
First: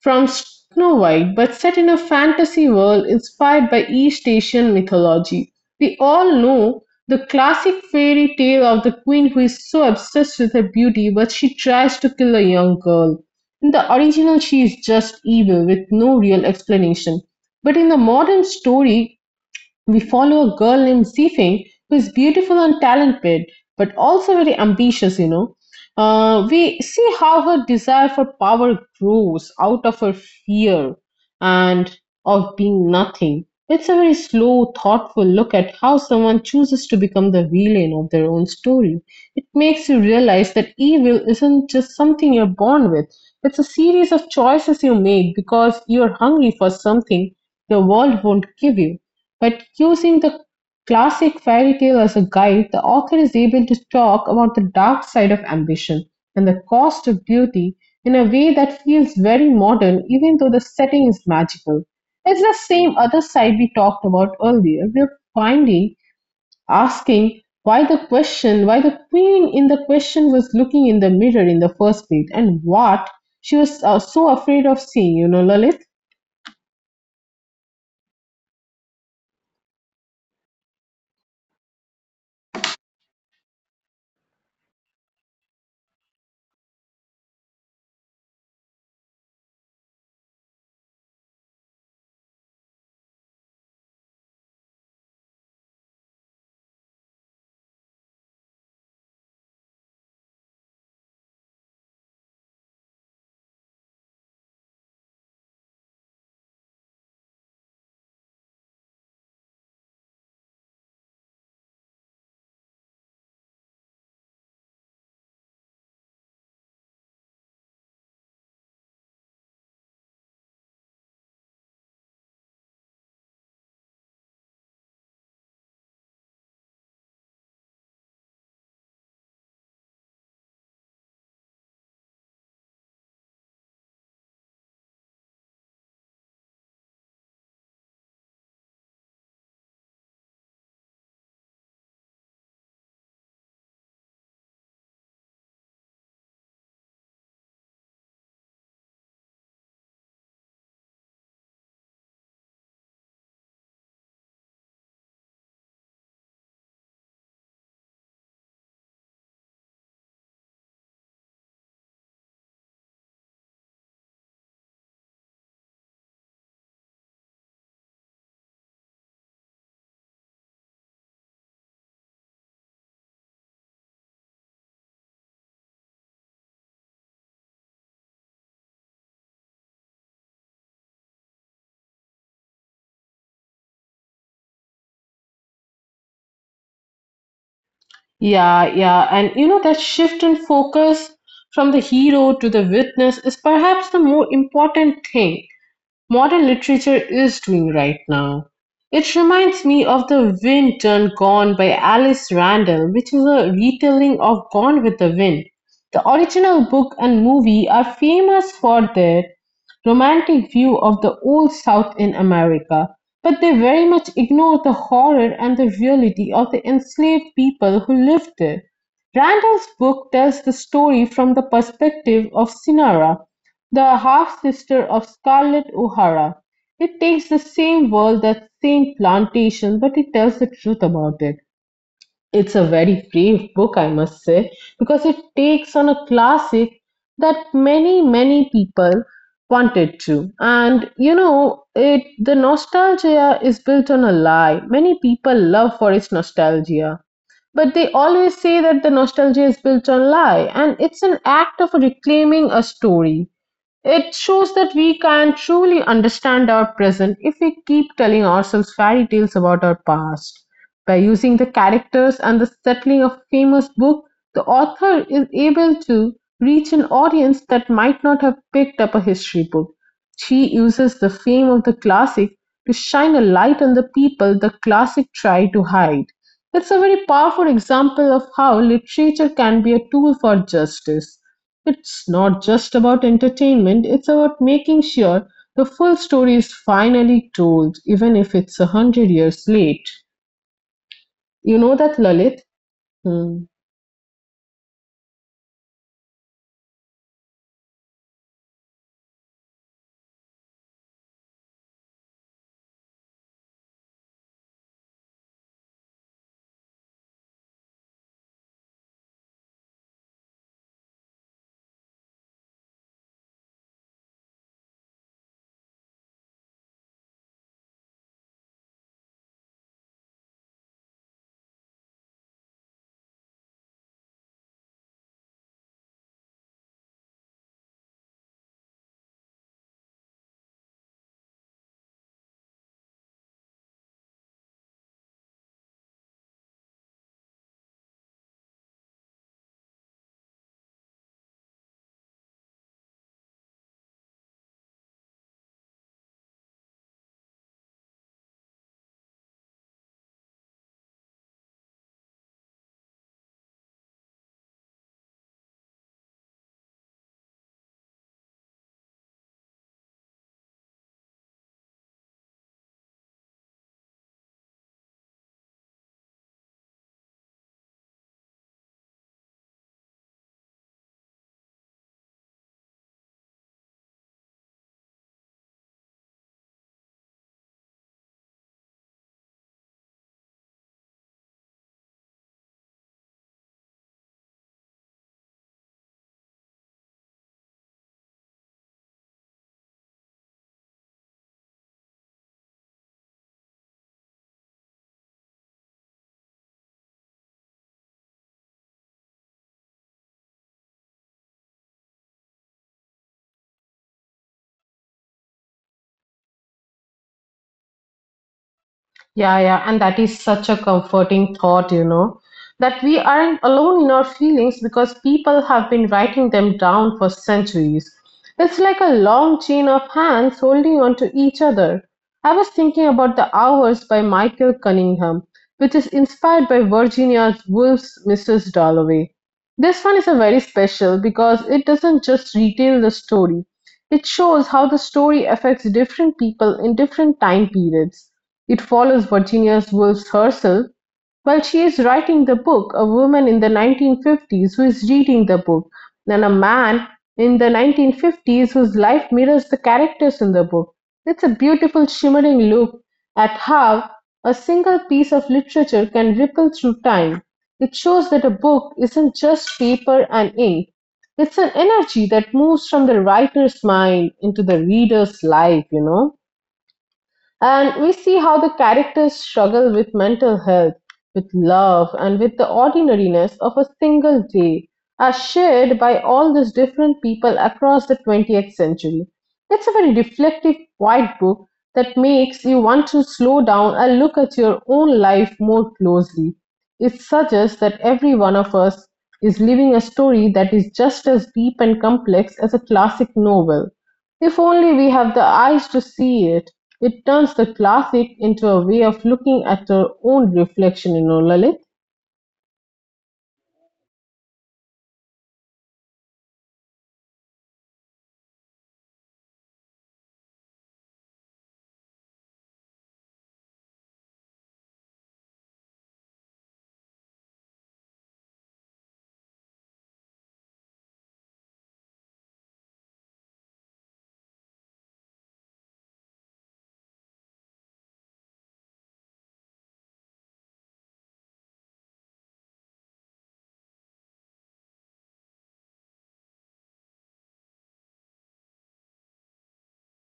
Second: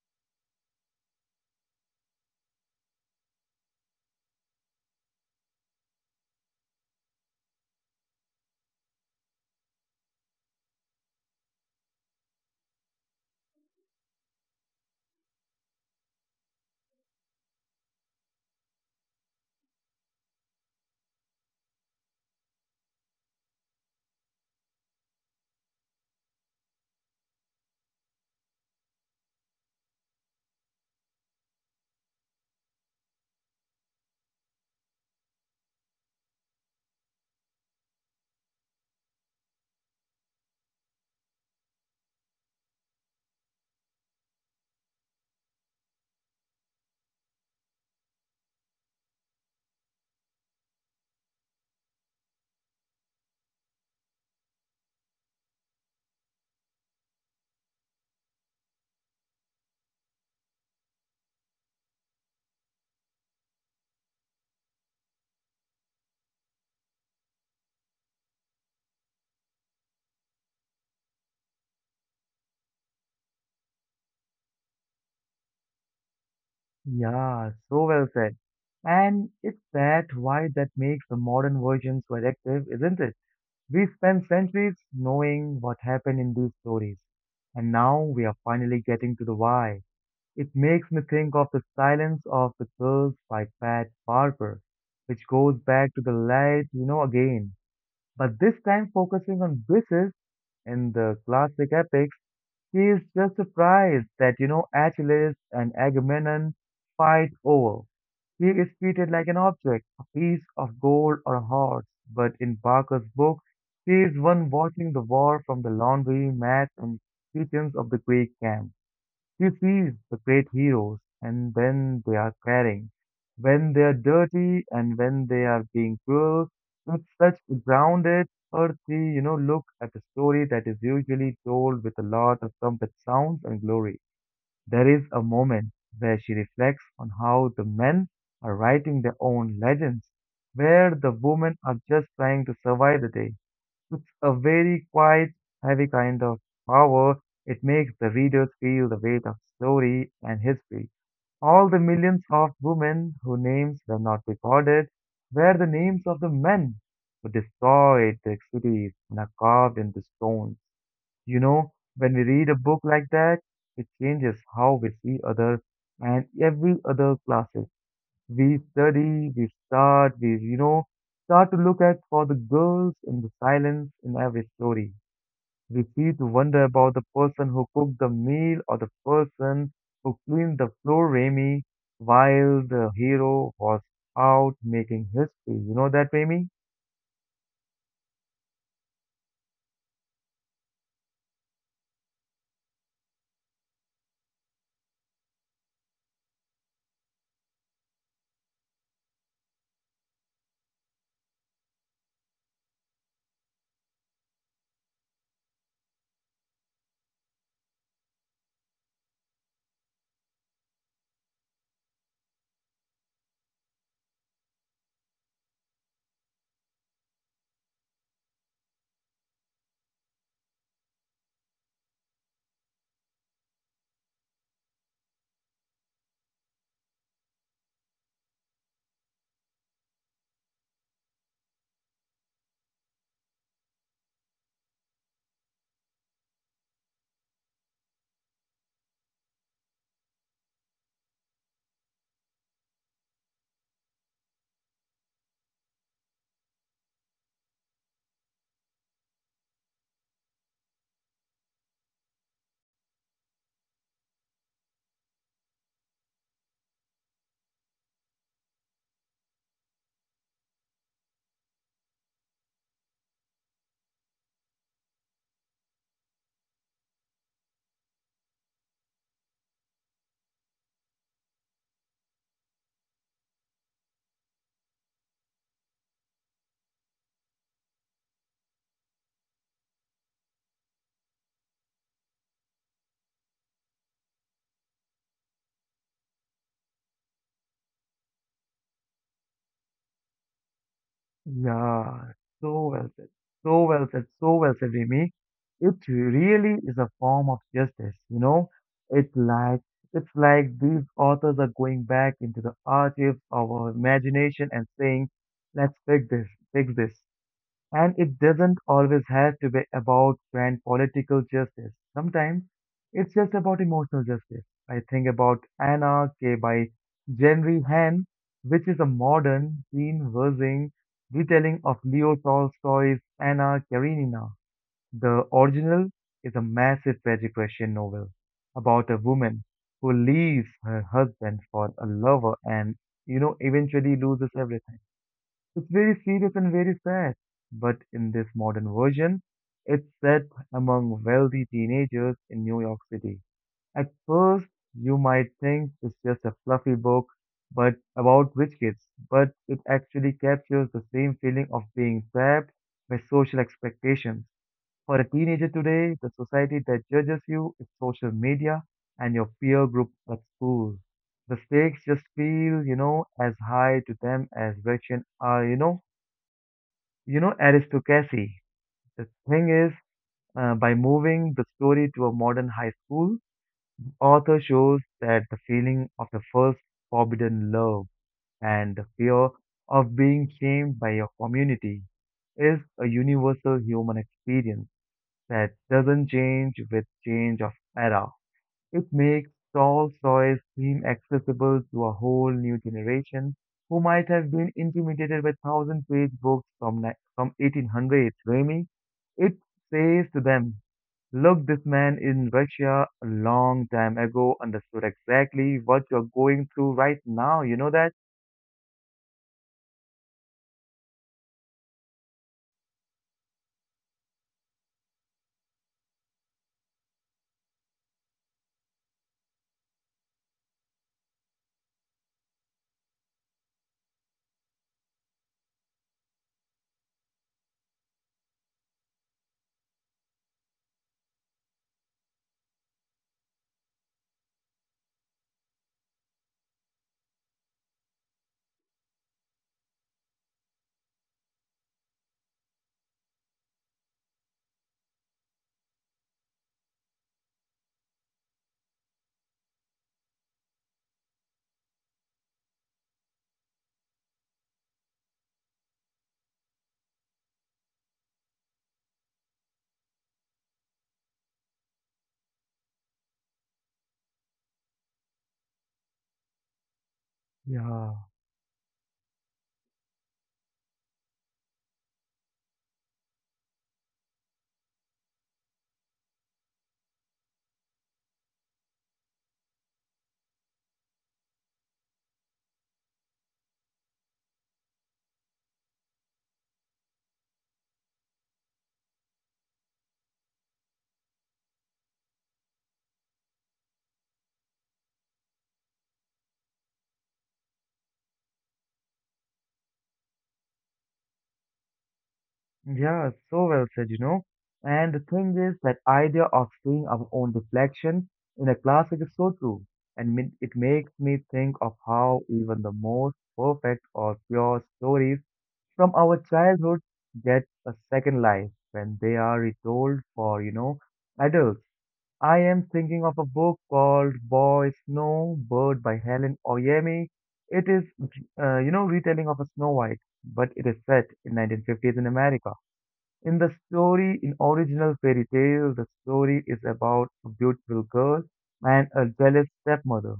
S2: from Snow White, but set in a fantasy world inspired by East Asian mythology. We all know the classic fairy tale of the queen who is so obsessed with her beauty but she tries to kill a young girl. In the original, she is just evil with no real explanation. But in the modern story, we follow a girl named Zhifeng who is beautiful and talented, but also very ambitious, you know. We see how her desire for power grows out of her fear and of being nothing. It's a very slow, thoughtful look at how someone chooses to become the villain of their own story. It makes you realize that evil isn't just something you're born with, it's a series of choices you make because you're hungry for something the world won't give you. But using the classic fairy tale as a guide, the author is able to talk about the dark side of ambition and the cost of beauty in a way that feels very modern, even though the setting is magical. It's the same other side we talked about earlier. We're finding, asking why the question, why the queen in the question was looking in the mirror in the first place, and what she was so afraid of seeing, you know, Lalit.
S1: Yeah, so well said. And it's that why that makes the modern version so addictive, isn't it? We spent centuries knowing what happened in these stories, and now we are finally getting to the why. It makes me think of The Silence of the Girls by Pat Barber, which goes back to the light, again, but this time focusing on Briseis in the classic epics. He is just surprised that, Achilles and Agamemnon fight over. He is treated like an object, a piece of gold or a horse, but in Barker's book, he is one watching the war from the laundry mats and kitchens of the Greek camp. You see the great heroes, and when they are caring, when they are dirty, and when they are being cruel, with such grounded, earthy, look at a story that is usually told with a lot of trumpet sounds and glory. There is a moment where she reflects on how the men are writing their own legends, where the women are just trying to survive the day. It's a very quiet, heavy kind of power. It makes the readers feel the weight of story and history. All the millions of women whose names were not recorded were the names of the men who destroyed their cities and are carved into stone. You know, when we read a book like that, it changes how we see other and every other classes. We start to look at for the girls in the silence in every story. We see to wonder about the person who cooked the meal or the person who cleaned the floor, Remy, while the hero was out making history. You know that, Remy?
S2: Yeah, yeah. And you know, that shift in focus from the hero to the witness is perhaps the more important thing. Modern literature is doing right now. It reminds me of The Wind Turned Gone by Alice Randall, which is a retelling of Gone with the Wind. The original book and movie are famous for their romantic view of the Old South in America, but they very much ignore the horror and the reality of the enslaved people who lived there. Randall's book tells the story from the perspective of Sinara, the half-sister of Scarlett O'Hara. It takes the same world, that same plantation, but it tells the truth about it. It's a very brave book, I must say, because it takes on a classic that many, many people wanted to. And you know, it the nostalgia is built on a lie. Many people love for its nostalgia. But they always say that the nostalgia is built on lie, and it's an act of reclaiming a story. It shows that we can truly understand our present if we keep telling ourselves fairy tales about our past. By using the characters and the setting of a famous book, the author is able to reach an audience that might not have picked up a history book. She uses the fame of the classic to shine a light on the people the classic tried to hide. It's a very powerful example of how literature can be a tool for justice. It's not just about entertainment, it's about making sure the full story is finally told, even if it's a hundred years late. You know that,
S1: Yeah,
S2: Lalit?
S1: so well said.
S2: Hmm.
S1: So well said. So well said, Remy. It really is a form of justice, It's like it's like these authors are going back into the archives of our imagination and saying, "Let's fix this, fix this." And it doesn't always have to be about grand political justice. Sometimes it's just about emotional justice. I think about Anna K. by Jenry Han, which is a modern, Jean Virgin retelling of Leo Tolstoy's Anna Karenina. The original is a massive tragic Russian novel about a woman who leaves her husband for a lover and, eventually loses everything. It's very serious and very sad. But in this modern version, it's set among wealthy teenagers in New York City. At first, you might think it's just a fluffy book but about rich kids, but it actually captures the same feeling of being trapped by social expectations. For a teenager today, the society that judges you is social media and your peer group at school. The stakes just feel, as high to them as Russian are, aristocracy. The thing is, by moving the story to a modern high school, author shows that the feeling of the first forbidden love and the fear of being shamed by your community is a universal human experience that doesn't change with change of era. It makes tall soils seem accessible to a whole new generation who might have been intimidated by thousand-page books from from 1800s. Remy, it says to them, "Look, this man in Russia a long time ago understood exactly what you're going through right now. You know that?"
S2: Yeah, yeah, and that is such a comforting thought, you know, that we aren't alone in our feelings because people have been writing them down for centuries. It's like a long chain of hands holding on to each other. I was thinking about The Hours by Michael Cunningham, which is inspired by Virginia Woolf's Mrs. Dalloway. This one is a very special because it doesn't just retell the story. It shows how the story affects different people in different time periods. It follows Virginia Woolf herself while she is writing the book, a woman in the 1950s who is reading the book, and a man in the 1950s whose life mirrors the characters in the book. It's a beautiful, shimmering look at how a single piece of literature can ripple through time. It shows that a book isn't just paper and ink. It's an energy that moves from the writer's mind into the reader's life, you know. And
S1: Yeah.
S2: we see how the characters struggle with mental health, with love, and with the ordinariness of a single day, as shared by all these different people across the 20th century. It's a very reflective, quiet book that makes you want to slow down and look at your own life more closely. It suggests that every one of us is living a story that is just as deep and complex as a classic novel, if only we have the eyes to see it. It turns the classic into a way of looking at our own reflection in our lives.
S1: Yeah, so well said, And the thing is, that idea of seeing our own reflection in a classic is so true. And it makes me think of how even the most perfect or pure stories from our childhood get a second life when they are retold for, adults. I am thinking of a book called Boy Snow Bird by Helen Oyemi. It is, retelling of a Snow White, but it is set in 1950s in America in the story, in original fairy tale, the story is about a beautiful girl and a jealous stepmother,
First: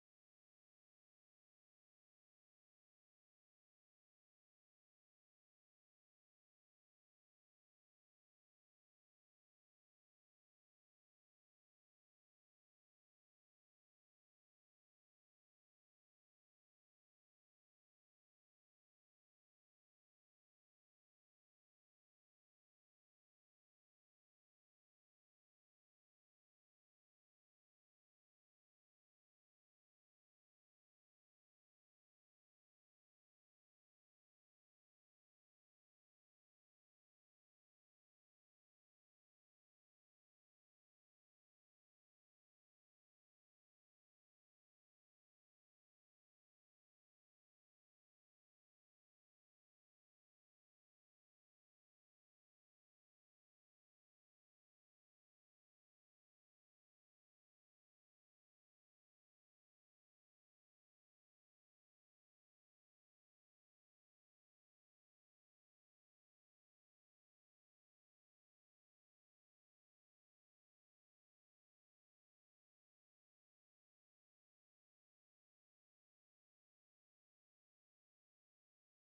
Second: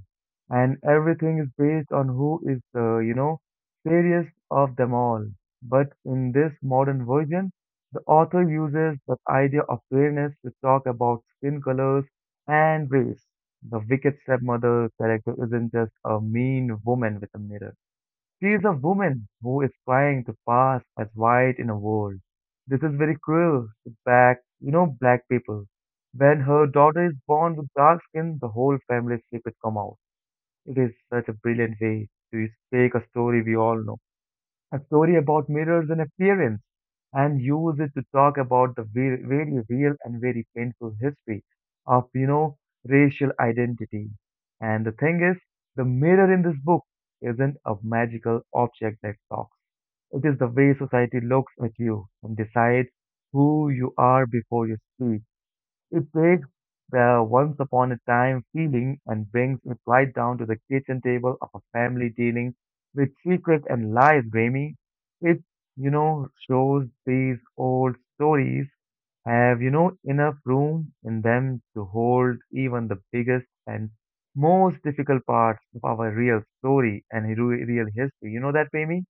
S1: and everything is based on who is the, fairest of them all. But in this modern version, the author uses the idea of fairness to talk about skin colors and race. The wicked stepmother character isn't just a mean woman with a mirror. She is a woman who is trying to pass as white in a world. This is very cruel to black, black people. When her daughter is born with dark skin, the whole family secret come out. It is such a brilliant way to take a story we all know a story about mirrors and appearance, and use it to talk about the very, very real and very painful history of, racial identity. And the thing is, the mirror in this book isn't a magical object that talks. It is the way society looks at you and decides who you are before you speak. It takes the once upon a time feeling and brings it right down to the kitchen table of a family dealing with secrets and lies, Remy. It, shows these old stories have, enough room in them to hold even the biggest and most difficult parts of our real story and real history. You know that, Remy?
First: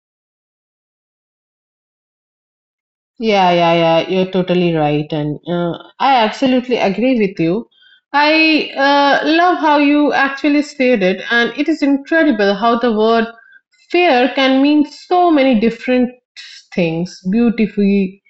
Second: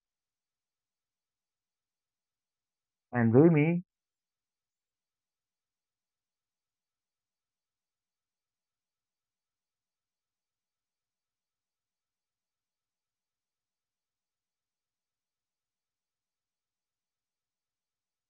S1: And
S2: Yeah, yeah,
S1: Remy,
S2: yeah. You're totally right, and I absolutely agree with you. I love how you actually said it, and it is incredible how the word fair can mean so many different things: beautifully,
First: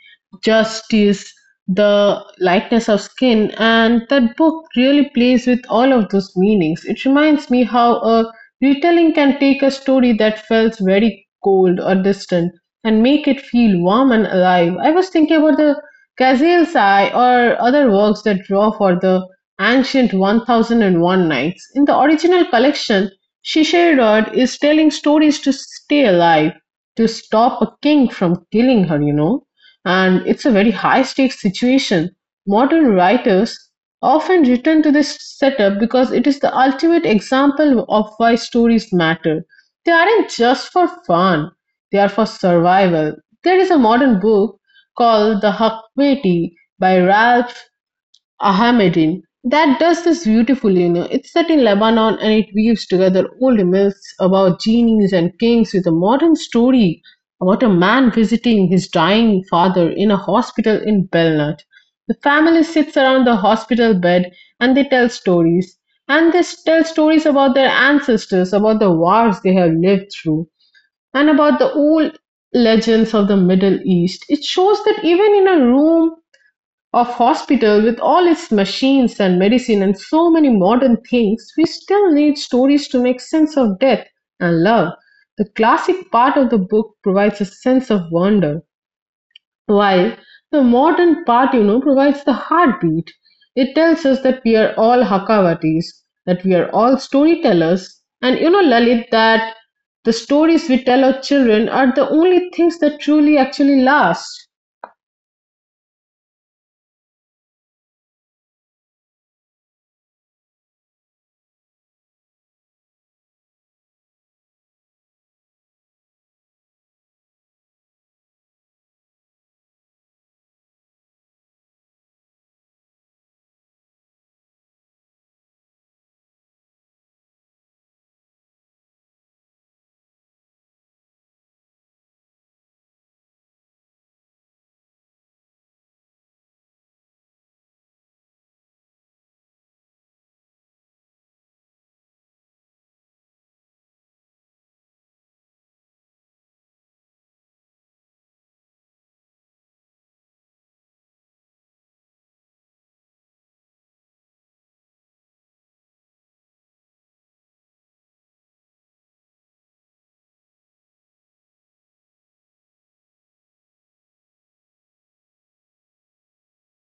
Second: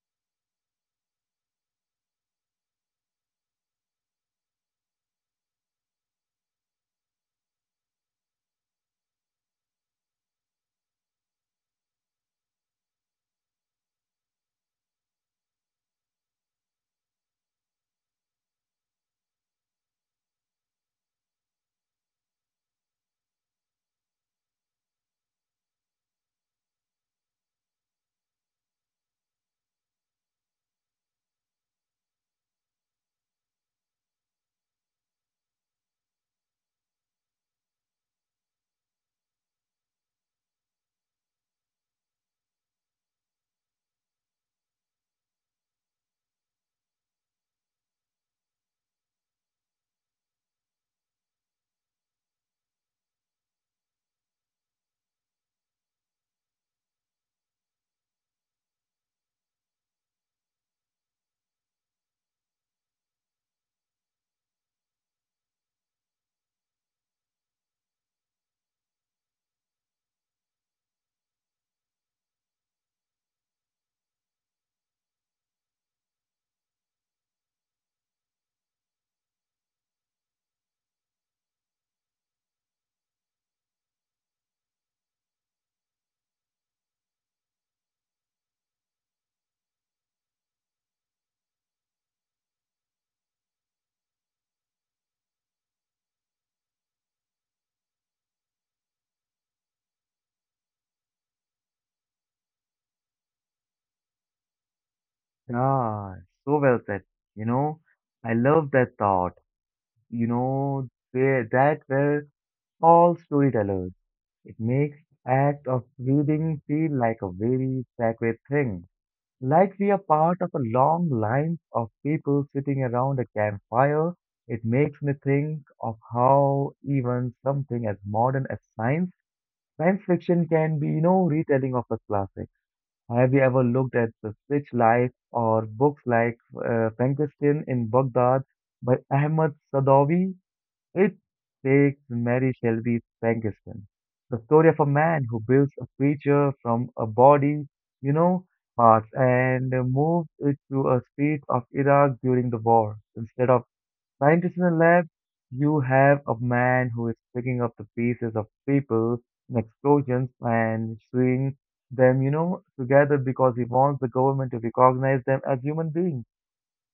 S2: justice, the lightness of skin, and that book really plays with all of those meanings. It reminds me how a retelling can take a story that felt very cold or distant and make it feel warm and alive. I was thinking about the Ghazal Sai or other works that draw for the ancient 1001 Nights. In the original collection, Shishairod is telling stories to stay alive, to stop a king from killing her, you know. And it's a very high stakes situation. Modern writers often return to this setup because it is the ultimate example of why stories matter. They aren't just for fun they are for survival. There is a modern book called The Hakmeti by Ralph Ahmadine that does this beautifully. You know, it's set in Lebanon and it weaves together old myths about genies and kings with a modern story about a man visiting his dying father in a hospital in Belnut. The family sits around the hospital bed and they tell stories. And they tell stories about their ancestors, about the wars they have lived through and about the old legends of the Middle East. It shows that even in a room of hospital with all its machines and medicine and so many modern things, we still need stories to make sense of death and love. The classic part of the book provides a sense of wonder. While the modern part you know, provides the heartbeat, it tells us that we are all Hakavatis, that we are all storytellers. And you know, Lalit, that the stories we tell our children are the only things that truly actually last.
S1: ah, so well said. You know, I love that thought. That were all storytellers. It makes act of reading feel like a very sacred thing. Like we are part of a long line of people sitting around a campfire. It makes me think of how even something as modern as science fiction can be, retelling of a classic. Have you ever looked at the Switch Life or books like Frankenstein in Baghdad by Ahmad Sadawi? It takes Mary Shelby Frankenstein, the story of a man who builds a creature from a body, you know, parts, and moves it to a street of Iraq during the war. Instead of scientists in a lab, you have a man who is picking up the pieces of people in explosions and sewing them, together because he wants the government to recognize them as human beings.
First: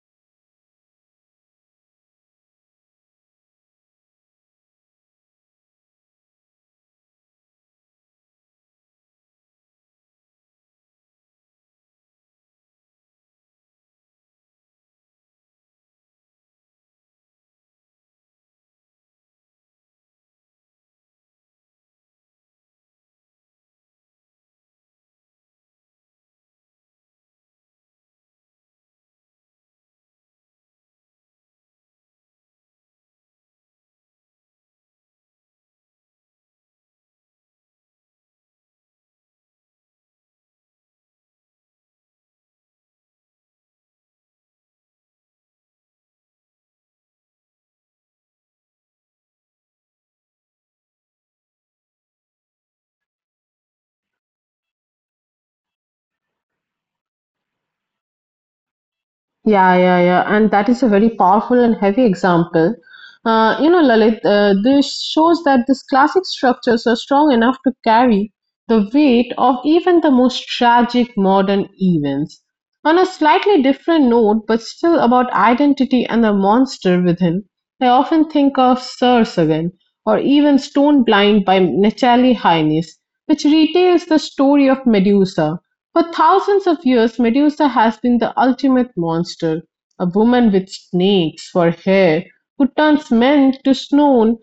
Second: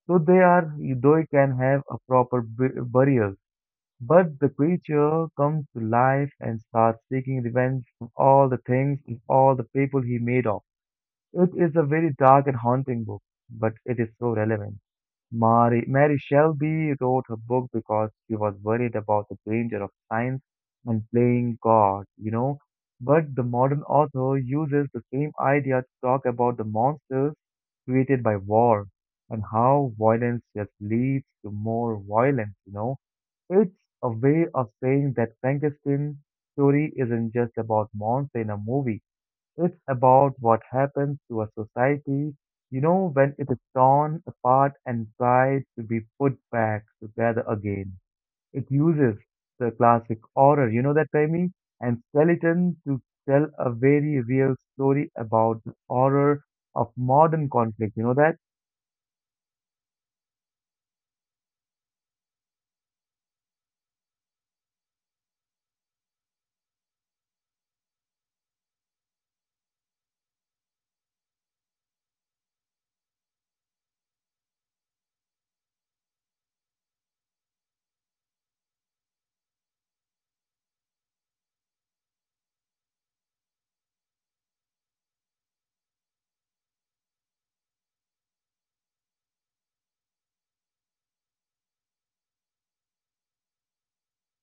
S1: So they are, though, can have a proper burial. But the creature comes to life and starts seeking revenge from all the things and all the people he made of. It is a very dark and haunting book, but it is so relevant. Mary Shelby wrote her book because she was worried about the danger of science and playing God. But the modern author uses the same idea to talk about the monsters created by war and how violence just leads to more violence. It's a way of saying that Frankenstein's story isn't just about monster in a movie. It's about what happens to a society, when it is torn apart and tried to be put back together again. It uses the classic horror, you know that, Raimi, and skeleton to tell a very real story about the horror of modern conflict. You know that?
S2: Yeah, yeah, yeah. And that is a very powerful and heavy example. You know, Lalit, this shows that these classic structures are strong enough to carry the weight of even the most tragic modern events. On a slightly different note, but still about identity and the monster within, I often think of Sir Sagan or even Stone Blind by Natalie Hines, which retails the story of Medusa for thousands of years. Medusa has been the ultimate monster, a woman with snakes for hair who turns men to stone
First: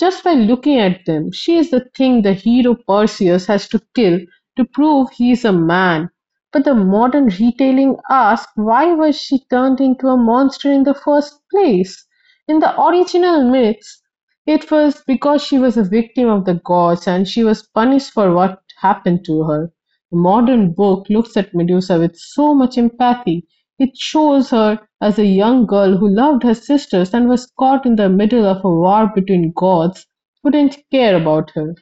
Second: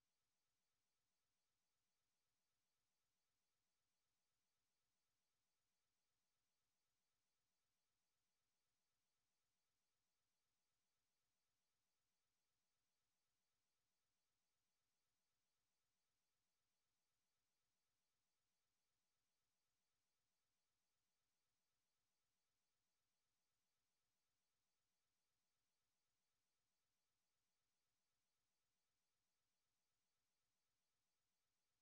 S2: just by looking at them. She is the thing the hero Perseus has to kill to prove he is a man. But the modern retelling asks, why was she turned into a monster in the first place? In the original myths, it was because she was a victim of the gods and she was punished for what happened to her. The modern book looks at Medusa with so much empathy. It shows her as a young girl who loved her sisters and was caught in the middle of a war between gods who didn't care about her.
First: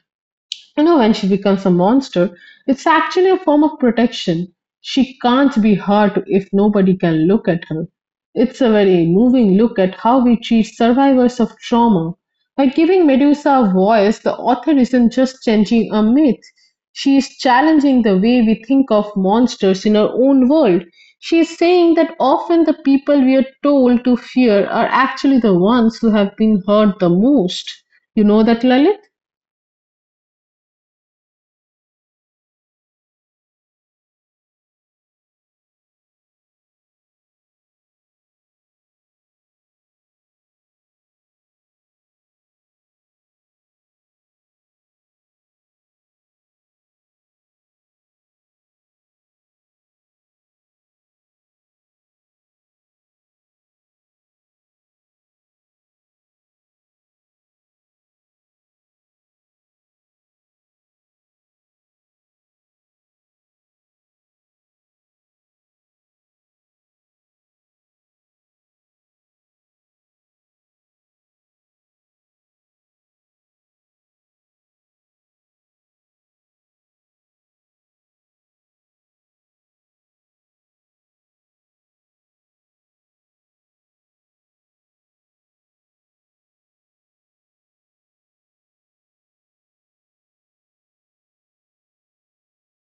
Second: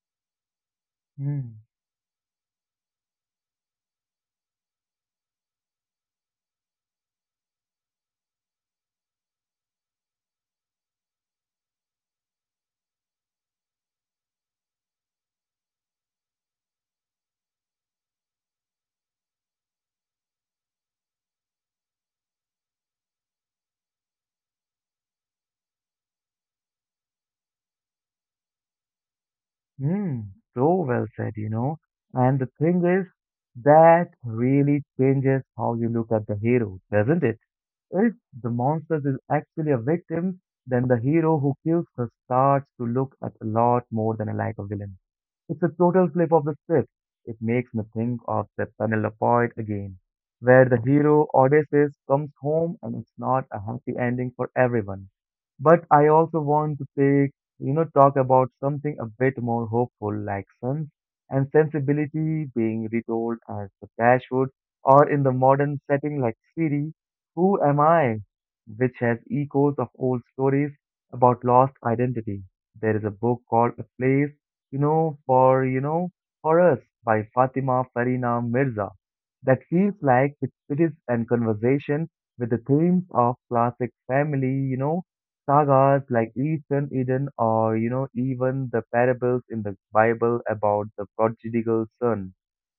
S2: You know, when she
S1: Hmm.
S2: becomes a monster, it's actually a form of protection. She can't be hurt if nobody can look at her. It's a very moving look at how we treat survivors of trauma. By giving Medusa a voice, the author isn't just changing a myth. She is challenging the way we think of monsters in our own world. She is saying that often the people we are told to fear are actually the ones who have been hurt the most. You know that, Lalit?
S1: Mm, so well said. And the thing is, that really changes how you look at the hero, doesn't it? If the monster is actually a victim, then the hero who kills her starts to look at a lot more than a like a villain. It's a total flip of the script. It makes me think of the Penelope again, where the hero Odysseus comes home and it's not a happy ending for everyone. But I also want to talk about something a bit more hopeful, like Sense and Sensibility being retold as the Dashwood, or in the modern setting like Siri, Who Am I? Which has echoes of old stories about lost identity. There is a book called A Place, you know, for, you know, for us by Fatima Farina Mirza that feels like it is in conversation with the themes of classic family, sagas like Eastern Eden or, even the parables in the Bible about the prodigal son.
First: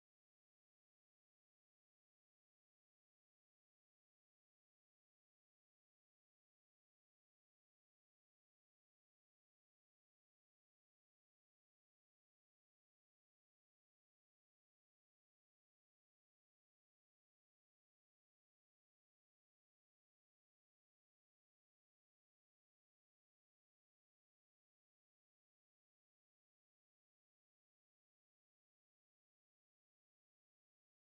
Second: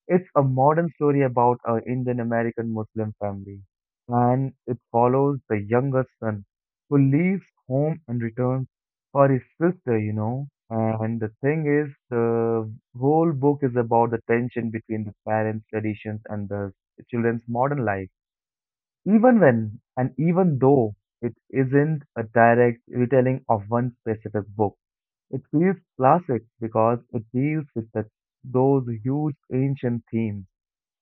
S1: It's a modern story about an Indian American Muslim family, and it follows the younger son who leaves home and returns for his sister. And the thing is, the whole book is about the tension between the parents' traditions and the children's modern life even when and even though it isn't a direct retelling of one specific book. It feels classic because it deals with those huge ancient themes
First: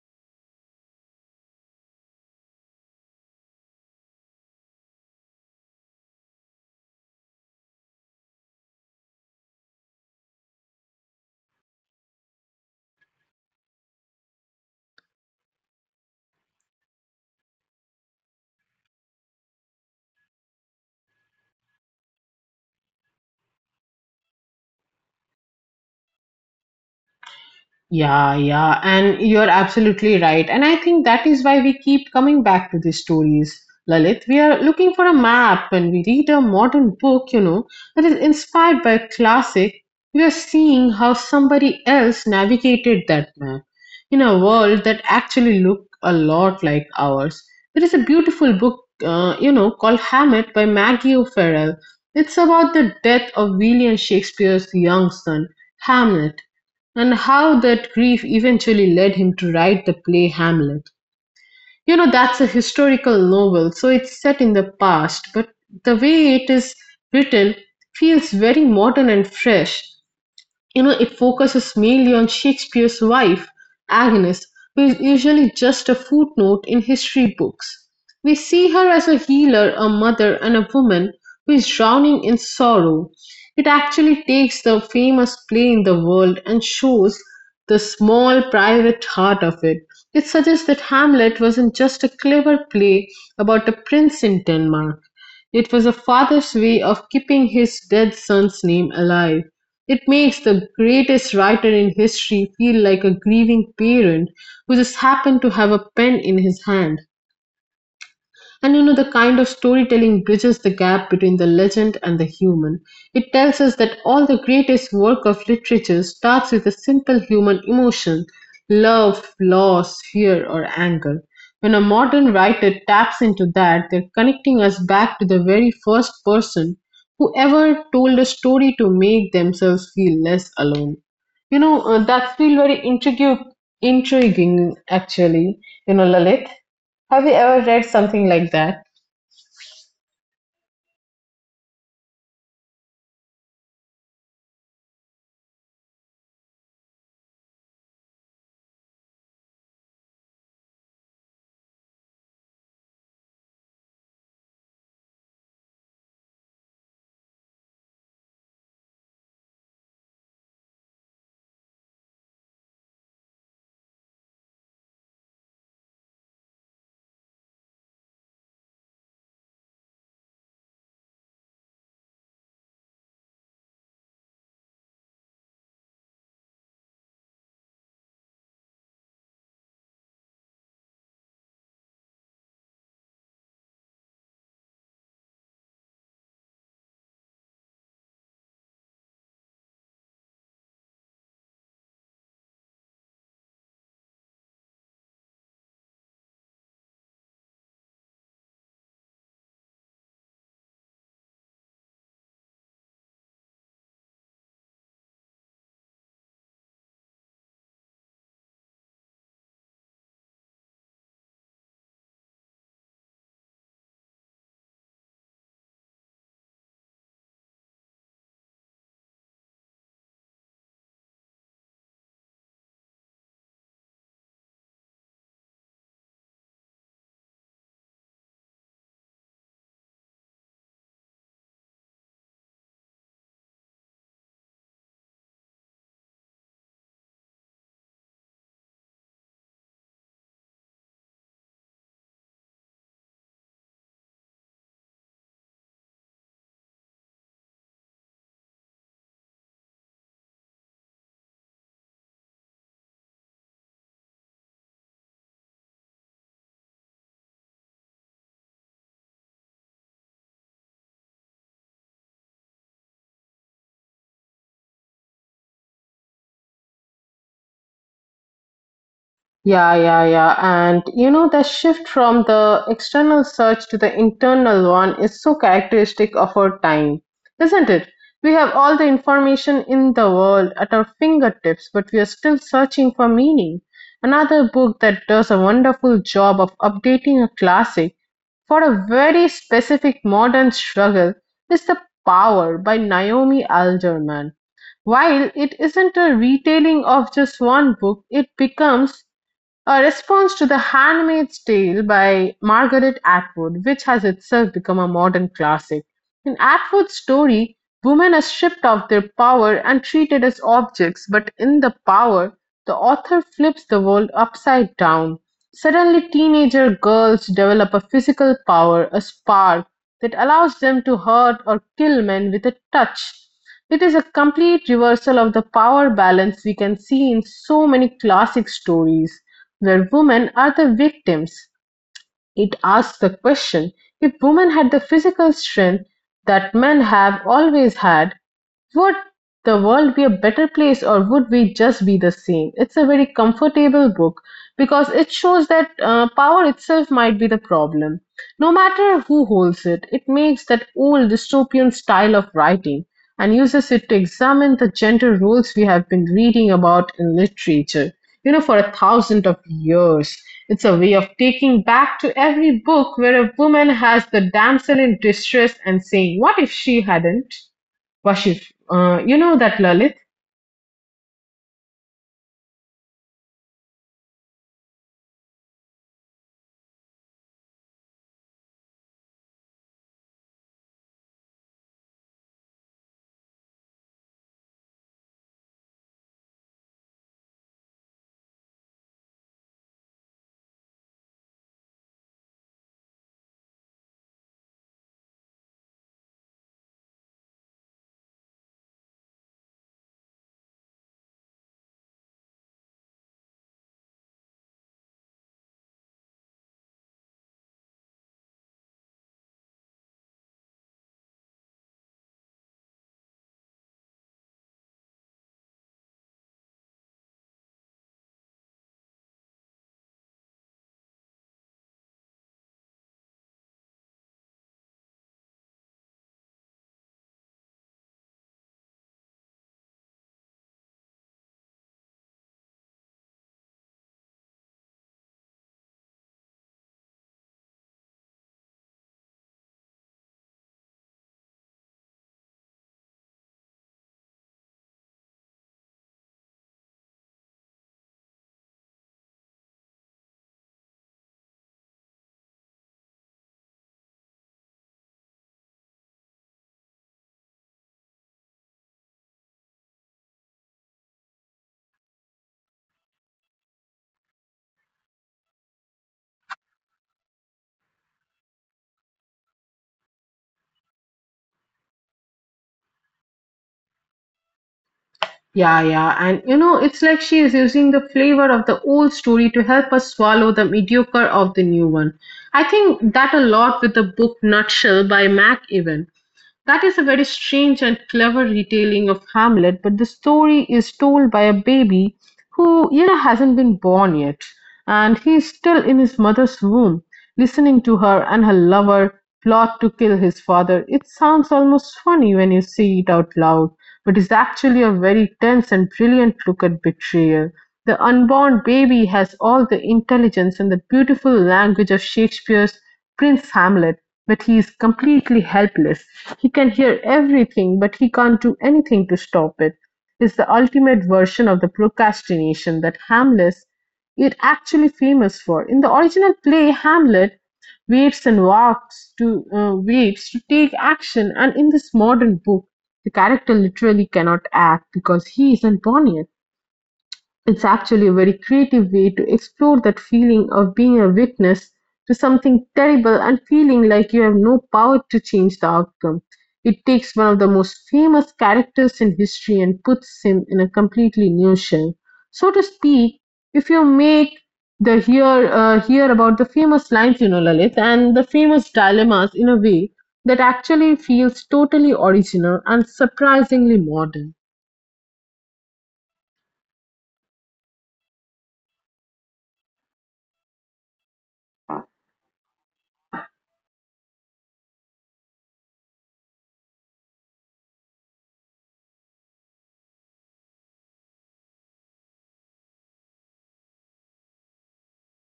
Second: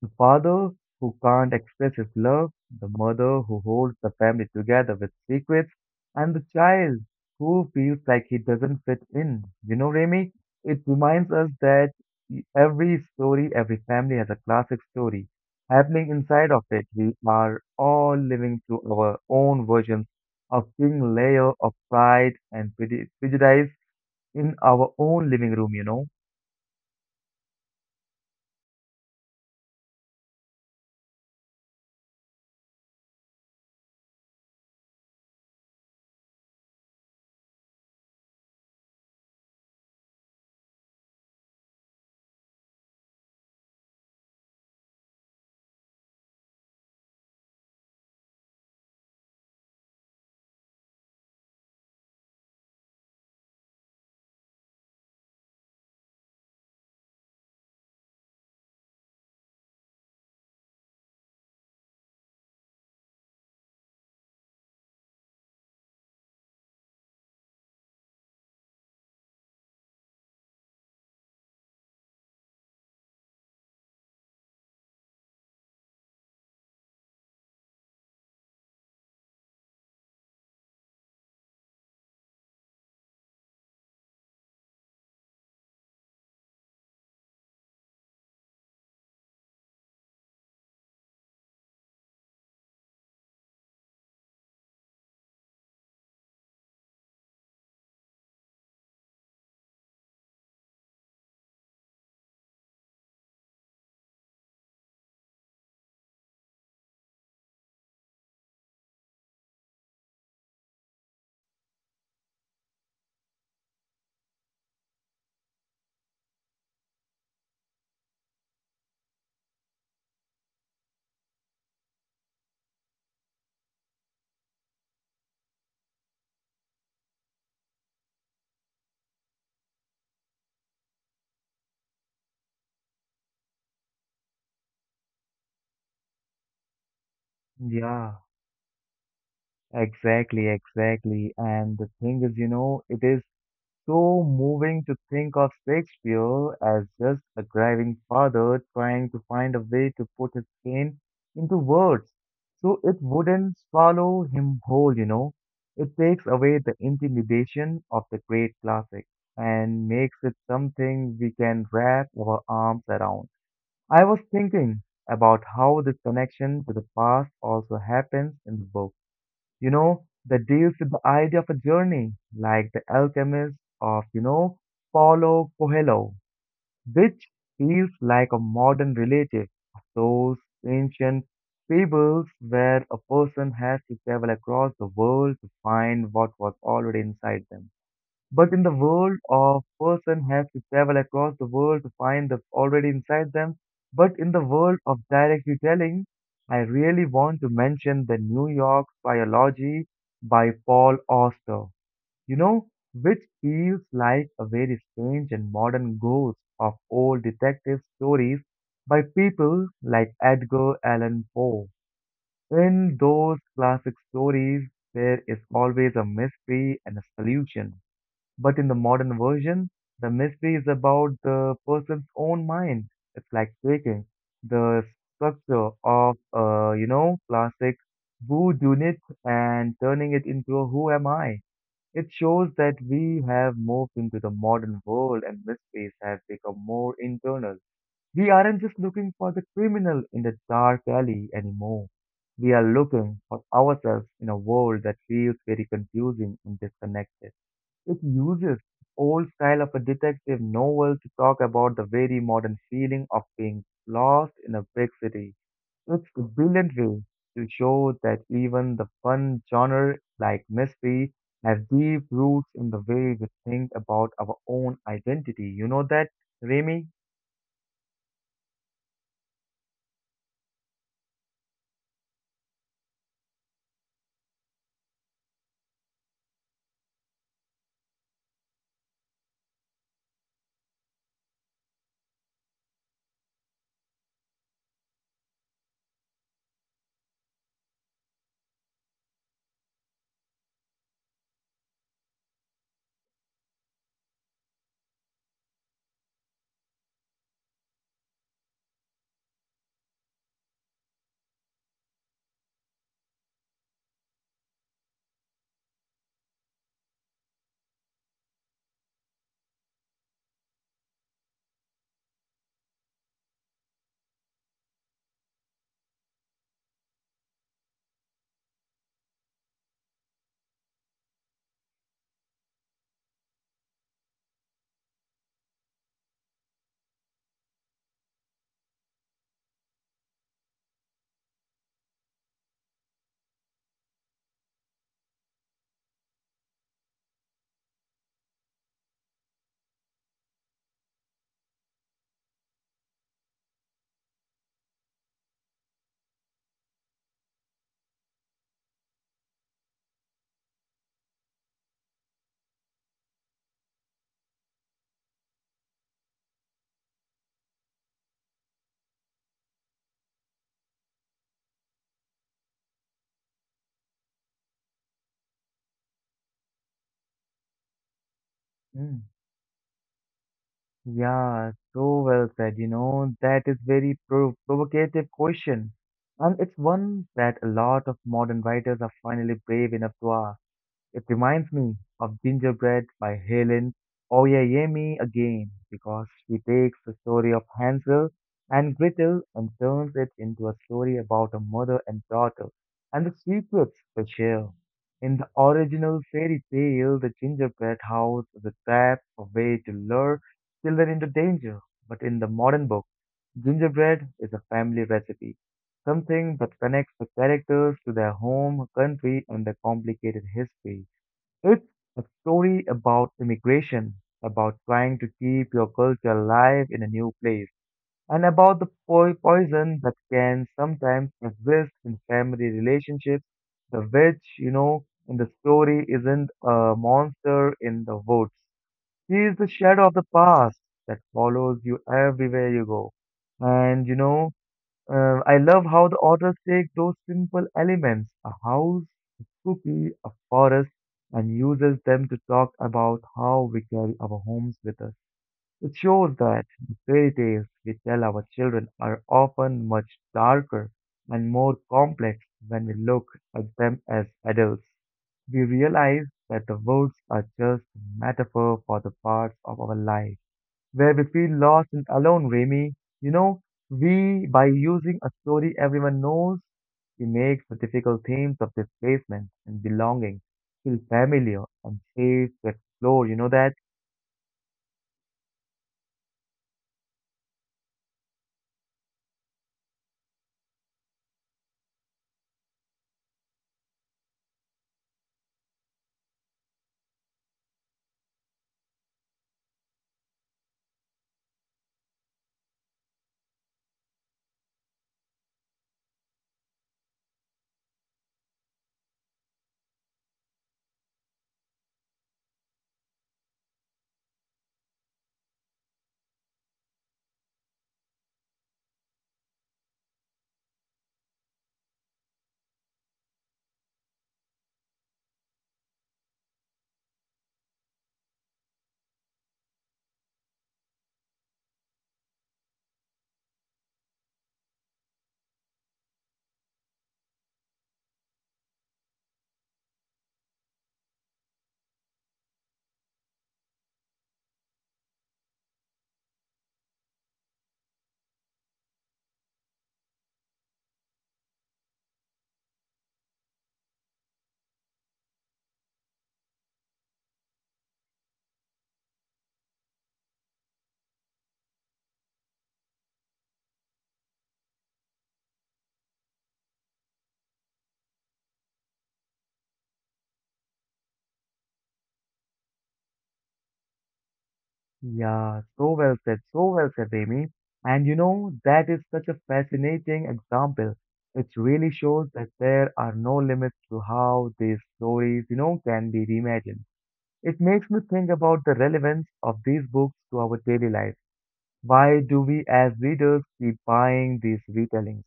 S1: the father who can't express his love, the mother who holds the family together with secrets, and the child who feels like he doesn't fit in. You know, Remy, it reminds us that every story, every family has a classic story happening inside of it. We are all living through our own versions of thin layer of pride and prejudice in our own living room, you know?
S2: Yeah, yeah, and you're absolutely right. And I think that is why we keep coming back to these stories, Lalit. We are looking for a map when we read a modern book, you know, that is inspired by a classic. We are seeing how somebody else navigated that map in a world that actually looked a lot like ours. There is a beautiful book, you know, called Hamlet by Maggie O'Farrell. It's about the death of William Shakespeare's young son, Hamlet, and how that grief eventually led him to write the play Hamlet. You know, that's a historical novel, so it's set in the past, but the way it is written feels very modern and fresh. You know, it focuses mainly on Shakespeare's wife, Agnes, who is usually just a footnote in history books. We see her as a healer, a mother, and a woman who is drowning in sorrow. It actually takes the famous play in the world and shows the small private heart of it. It suggests that Hamlet wasn't just a clever play about a prince in Denmark. It was a father's way of keeping his dead son's name alive. It makes the greatest writer in history feel like a grieving parent who just happened to have a pen in his hand. And you know, the kind of storytelling bridges the gap between the legend and the human. It tells us that all the greatest work of literature starts with a simple human emotion, love, loss, fear, or anger. When a modern writer taps into that, they're connecting us back to the very first person who ever told a story to make themselves feel less alone. You know, that's still very intriguing actually, you know, Lalit. Have you ever read
S1: Yeah.
S2: something like that?
S1: Exactly, exactly. And the thing is, it is so moving to think of Shakespeare as just a driving father trying to find a way to put his pain into words. So it wouldn't swallow him whole. It takes away the intimidation of the great classic and makes it something we can wrap our arms around. I was thinking about how this connection to the past also happens in the book that deals with the idea of a journey, like The Alchemist of, Paulo Coelho, which feels like a modern relative of those ancient fables where a person has to travel across the world to find what was already inside them. But in the world of person has to travel across the world to find the already inside them. But in the world of direct retelling, I really want to mention the New York biology by Paul Auster, you know, which feels like a very strange and modern ghost of old detective stories by people like Edgar Allan Poe. In those classic stories, there is always a mystery and a solution but in the modern version, the mystery is about the person's own mind. It's like breaking the structure of, classic voodoo myth and turning it into a who am I. It shows that we have moved into the modern world and mysteries have become more internal. We aren't just looking for the criminal in the dark alley anymore. We are looking for ourselves in a world that feels very confusing and disconnected. It uses old style of a detective novel to talk about the very modern feeling of being lost in a big city. It's a brilliant way to show that even the fun genre like mystery has deep roots in the way we think about our own identity. You know that, Remy?
S2: Yeah, yeah, yeah. And you know, the shift from the external search to the internal one is so characteristic of our time, isn't it? We have all the information in the world at our fingertips, but we are still searching for meaning. Another book that does a wonderful job of updating a classic for a very specific modern struggle is The Power by Naomi Alderman. While it isn't a retelling of just one book, it becomes a response to "The Handmaid's Tale" by Margaret Atwood, which has itself become a modern classic. In Atwood's story, women are stripped of their power and treated as objects, but in "The Power", the author flips the world upside down. Suddenly teenager girls develop a physical power, a spark, that allows them to hurt or kill men with a touch. It is a complete reversal of the power balance we can see in so many classic stories. Where women are the victims, it asks the question, if women had the physical strength that men have always had. Would the world be a better place, or would we just be the same? It's a very comfortable book because it shows that power itself might be the problem. No matter who holds it, it makes that old dystopian style of writing and uses it to examine the gender roles we have been reading about in literature, you know, for a thousand of years. It's a way of taking back to every book where a woman has the damsel in distress and saying, what if she hadn't? Vashif,
S1: Mm.
S2: you know that, Lalit?
S1: Yeah, so well said. You know, that is very provocative question. And it's one that a lot of modern writers are finally brave enough to ask. It reminds me of Gingerbread by Helen Oyeyemi again because she takes the story of Hansel and Gretel and turns it into a story about a mother and daughter and the secrets they share. In the original fairy tale, the gingerbread house is a trap, a way to lure children into danger. But in the modern book, gingerbread is a family recipe, something that connects the characters to their home, country, and their complicated history. It's a story about immigration, about trying to keep your culture alive in a new place, and about the poison that can sometimes exist in family relationships. The witch, in the story isn't a monster in the woods. She is the shadow of the past that follows you everywhere you go. And I love how the authors take those simple elements, a house, a cookie, a forest, and uses them to talk about how we carry our homes with us. It shows that the fairy tales we tell our children are often much darker and more complex when we look at them as adults. We realize that the words are just a metaphor for the parts of our life where we feel lost and alone, Remy. You know, by using a story everyone knows, he makes the difficult themes of displacement and belonging feel familiar and safe to explore. You know that?
S2: Yeah, yeah, and you know, it's like she is using the flavor of the old story to help us swallow the mediocre of the new one. I think that a lot with the book Nutshell by Mac Ewan. That is a very strange and clever retelling of Hamlet, but the story is told by a baby who, you know, hasn't been born yet, and he is still in his mother's womb, listening to her and her lover plot to kill his father. It sounds almost funny when you say it out loud, but is actually a very tense and brilliant look at betrayal. The unborn baby has all the intelligence and the beautiful language of Shakespeare's Prince Hamlet, but he is completely helpless. He can hear everything, but he can't do anything to stop it. It is the ultimate version of the procrastination that Hamlet is actually famous for. In the original play, Hamlet waits and walks to waits to take action, and in this modern book, the character literally cannot act because he isn't born yet. It's actually a very creative way to explore that feeling of being a witness to something terrible and feeling like you have no power to change the outcome. It takes one of the most famous characters in history and puts him in a completely new shell. So to speak, if you make the hear hear about the famous lines, you know, Lalit, and the famous dilemmas in a way that actually feels totally original and surprisingly modern.
S1: Yeah, so well said, Remy. And that is such a fascinating example. It really shows that there are no limits to how these stories, can be reimagined. It makes me think about the relevance of these books to our daily life. Why do we as readers keep buying these retellings?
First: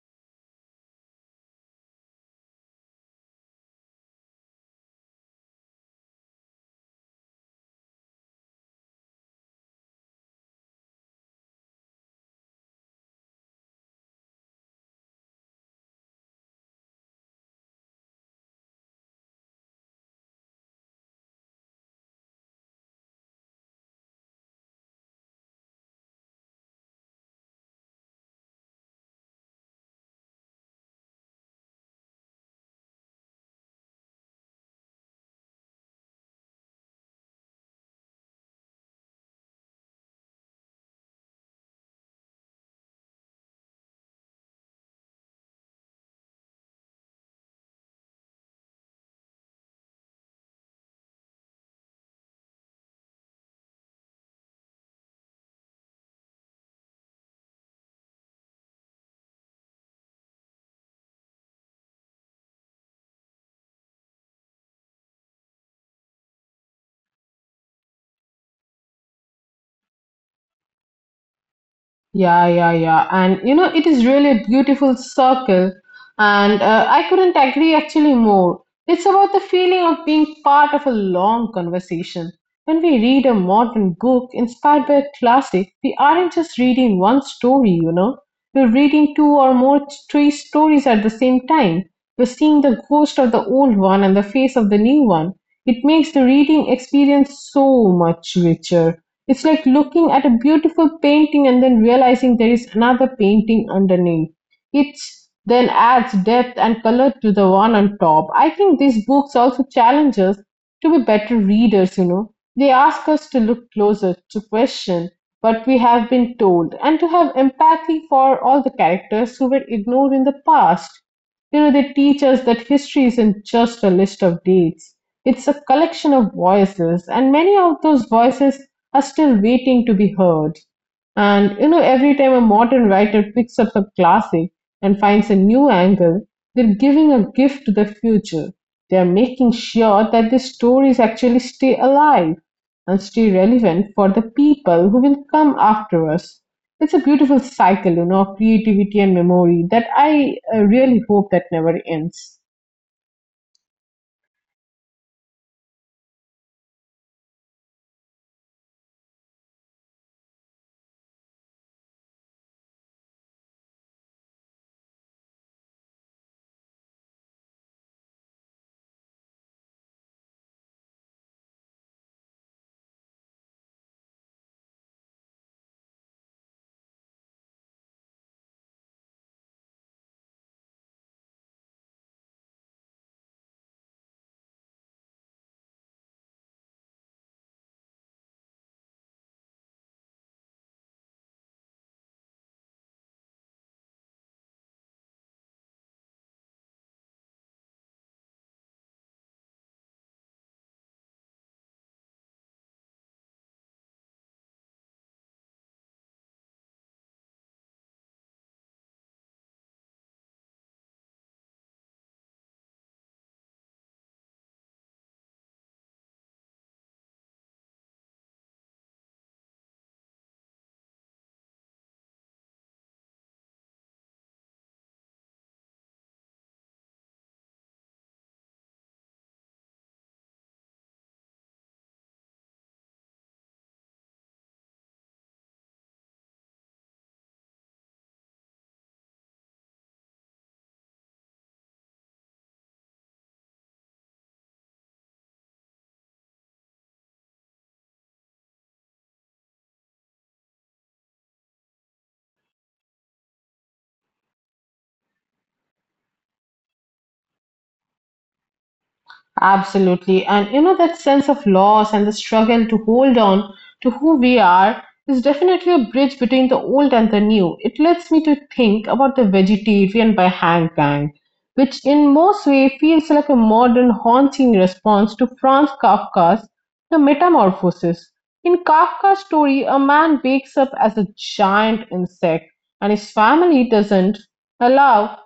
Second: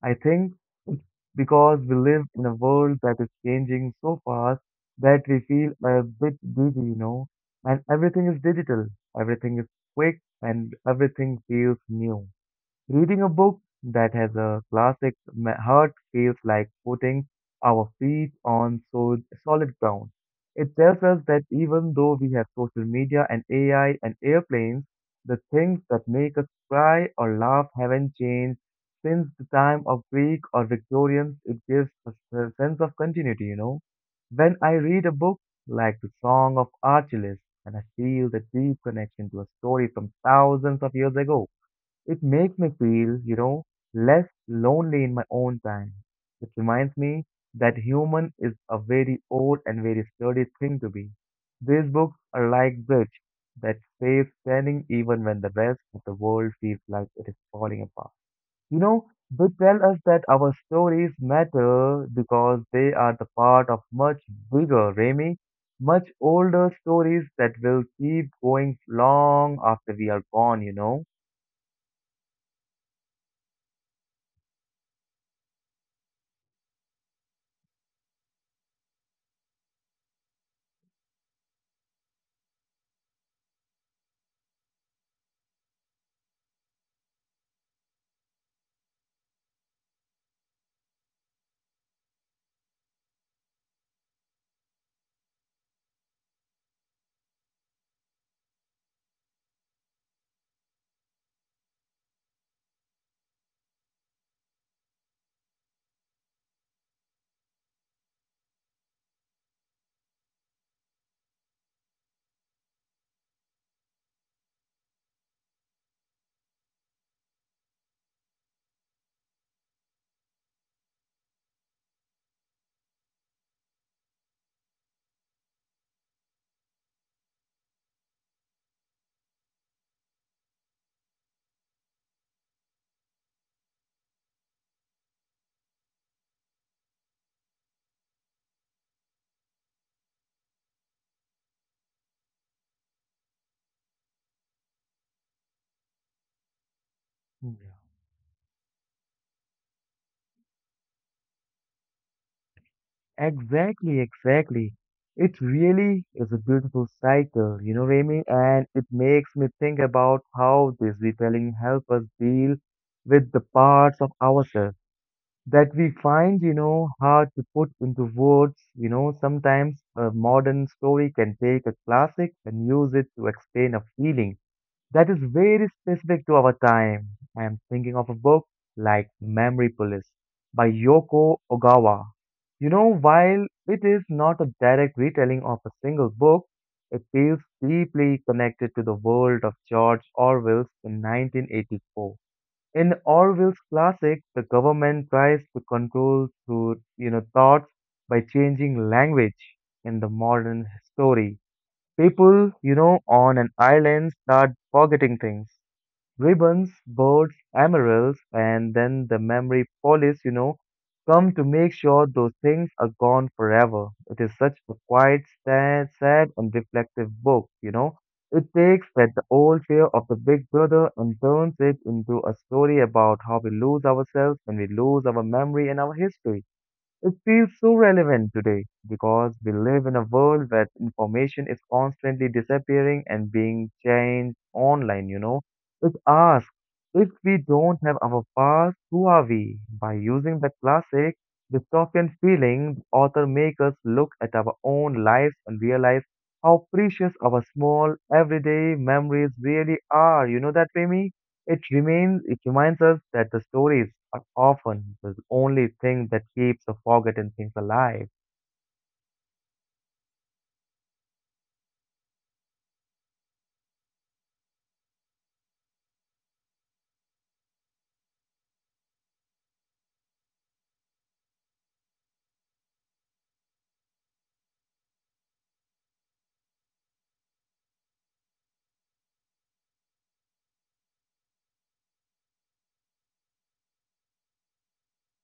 S1: I think it's because we live in a world that is changing so fast that we feel a bit dizzy, and everything is digital, everything is quick, and everything feels new. Reading a book that has a classic heart feels like putting our feet on solid ground. It tells us that even though we have social media and AI and airplanes, the things that make us cry or laugh haven't changed since the time of Greek or Victorians. It gives us a sense of continuity. When I read a book like the Song of Achilles, and I feel the deep connection to a story from thousands of years ago, it makes me feel, less lonely in my own time. It reminds me that human is a very old and very sturdy thing to be. These books are like bridge that stays standing even when the rest of the world feels like it is falling apart. You know, they tell us that our stories matter because they are the part of much bigger, Remy, much older stories that will keep going long after we are gone.
S2: Yeah, yeah, yeah. And you know, it is really a beautiful circle. And I couldn't agree actually more. It's about the feeling of being part of a long conversation. When we read a modern book inspired by a classic, we aren't just reading one story, you know. We're reading two or more, three stories at the same time. We're seeing the ghost of the old one and the face of the new one. It makes the reading experience so much richer. It's like looking at a beautiful painting and then realizing there is another painting underneath. It then adds depth and color to the one on top. I think these books also challenge us to be better readers, you know. They ask us to look closer, to question what we have been told, and to have empathy for all the characters who were ignored in the past. You know, they teach us that history isn't just a list of dates. It's a collection of voices, and many of those voices are still waiting to be heard. And you know, every time a modern writer picks up a classic and finds a new angle, they're giving a gift to the future. They are making sure that the stories actually stay alive and stay relevant for the people who will come after us. It's a beautiful cycle, you know, of creativity and memory that I really hope that never ends.
S1: Exactly, exactly. It really is a beautiful cycle, you know, Remy, and it makes me think about how this retelling help us deal with the parts of ourselves that we find, hard to put into words. Sometimes a modern story can take a classic and use it to explain a feeling that is very specific to our time. I am thinking of a book like Memory Police by Yoko Ogawa. While it is not a direct retelling of a single book, it feels deeply connected to the world of George Orwell's in 1984. In Orwell's classic, the government tries to control through, thoughts by changing language in the modern story. People, on an island start forgetting things. Ribbons, birds, emeralds, and then the memory police, come to make sure those things are gone forever. It is such a quiet, sad, sad and reflective book. It takes that the old fear of the big brother and turns it into a story about how we lose ourselves when we lose our memory and our history. It feels so relevant today because we live in a world where information is constantly disappearing and being changed online. It asks, if we don't have our past, who are we? By using the classic dystopian feeling, the author makes us look at our own lives and realize how precious our small everyday memories really are. You know that, Remy? It reminds us that the stories are often the only thing that keeps the forgotten things alive.
S2: Absolutely. And you know, that sense of loss and the struggle to hold on to who we are is definitely a bridge between the old and the new. It lets me to think about the vegetarian by Hank Gang, which in most way feels like a modern haunting response to Franz Kafka's The Metamorphosis. In Kafka's story, a man wakes up as a giant insect and his family doesn't allow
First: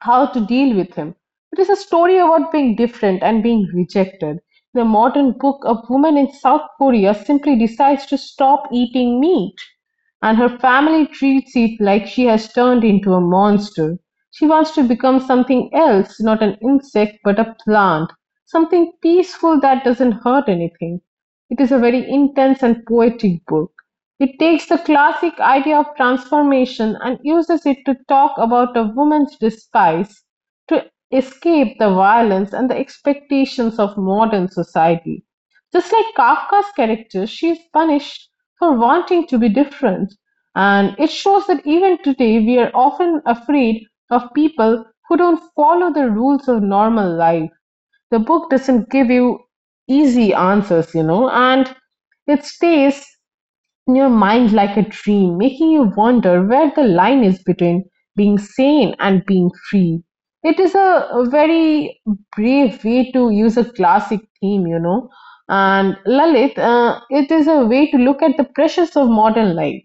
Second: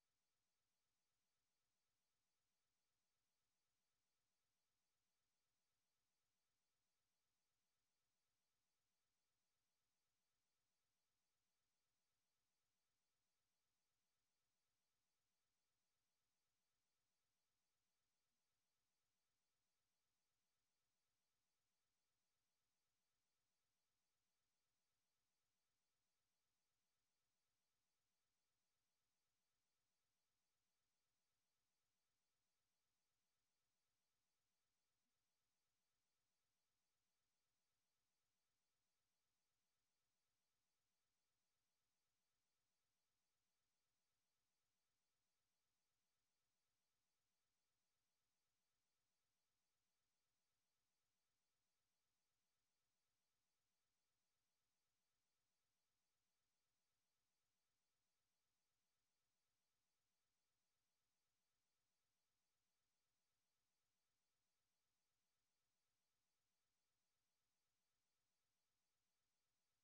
S2: how to deal with him. It is a story about being different and being rejected. The modern book, a woman in South Korea simply decides to stop eating meat, and her family treats it like she has turned into a monster. She wants to become something else, not an insect, but a plant, something peaceful that doesn't hurt anything. It is a very intense and poetic book. It takes the classic idea of transformation and uses it to talk about a woman's disguise to escape the violence and the expectations of modern society. Just like Kafka's character, she is punished for wanting to be different, and it shows that even today we are often afraid of people who don't follow the rules of normal life. The book doesn't give you easy answers, you know, and it stays in your mind like a dream, making you wonder where the line is between being sane and being free. It is a very brave way to use a classic theme, you know. And Lalit, it is a way to look at the pressures of modern life.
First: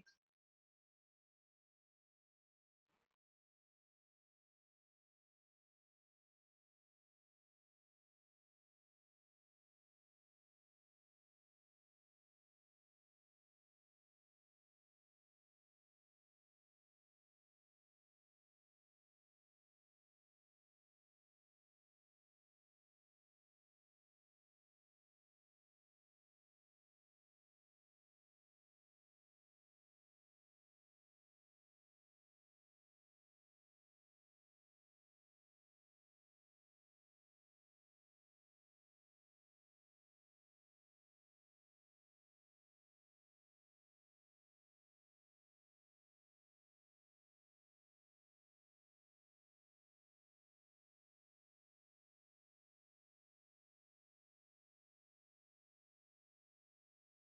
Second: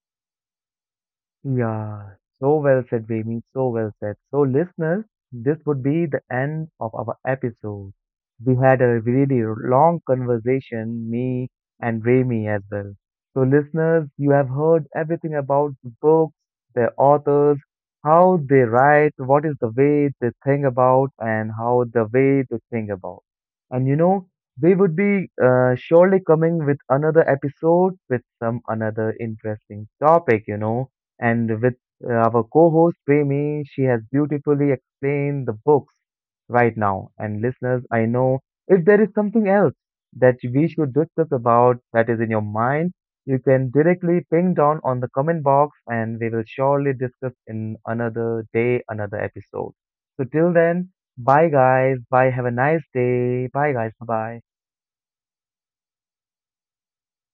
S1: Yeah, so well said, Vemi. So well said. So, listeners, this would be the end of our episode. We had a really long conversation, me and Remy as well. So, listeners, you have heard everything about the books, their authors, how they write, what is the way they think about, and how the way they think about. And we would be surely coming with another episode with some another interesting topic. And with our co host Premi, she has beautifully explained the books right now. And listeners, I know if there is something else that we should discuss about that is in your mind, you can directly ping down on the comment box and we will surely discuss in another day, another episode. So till then, bye guys, bye, have a nice day, bye guys, bye bye.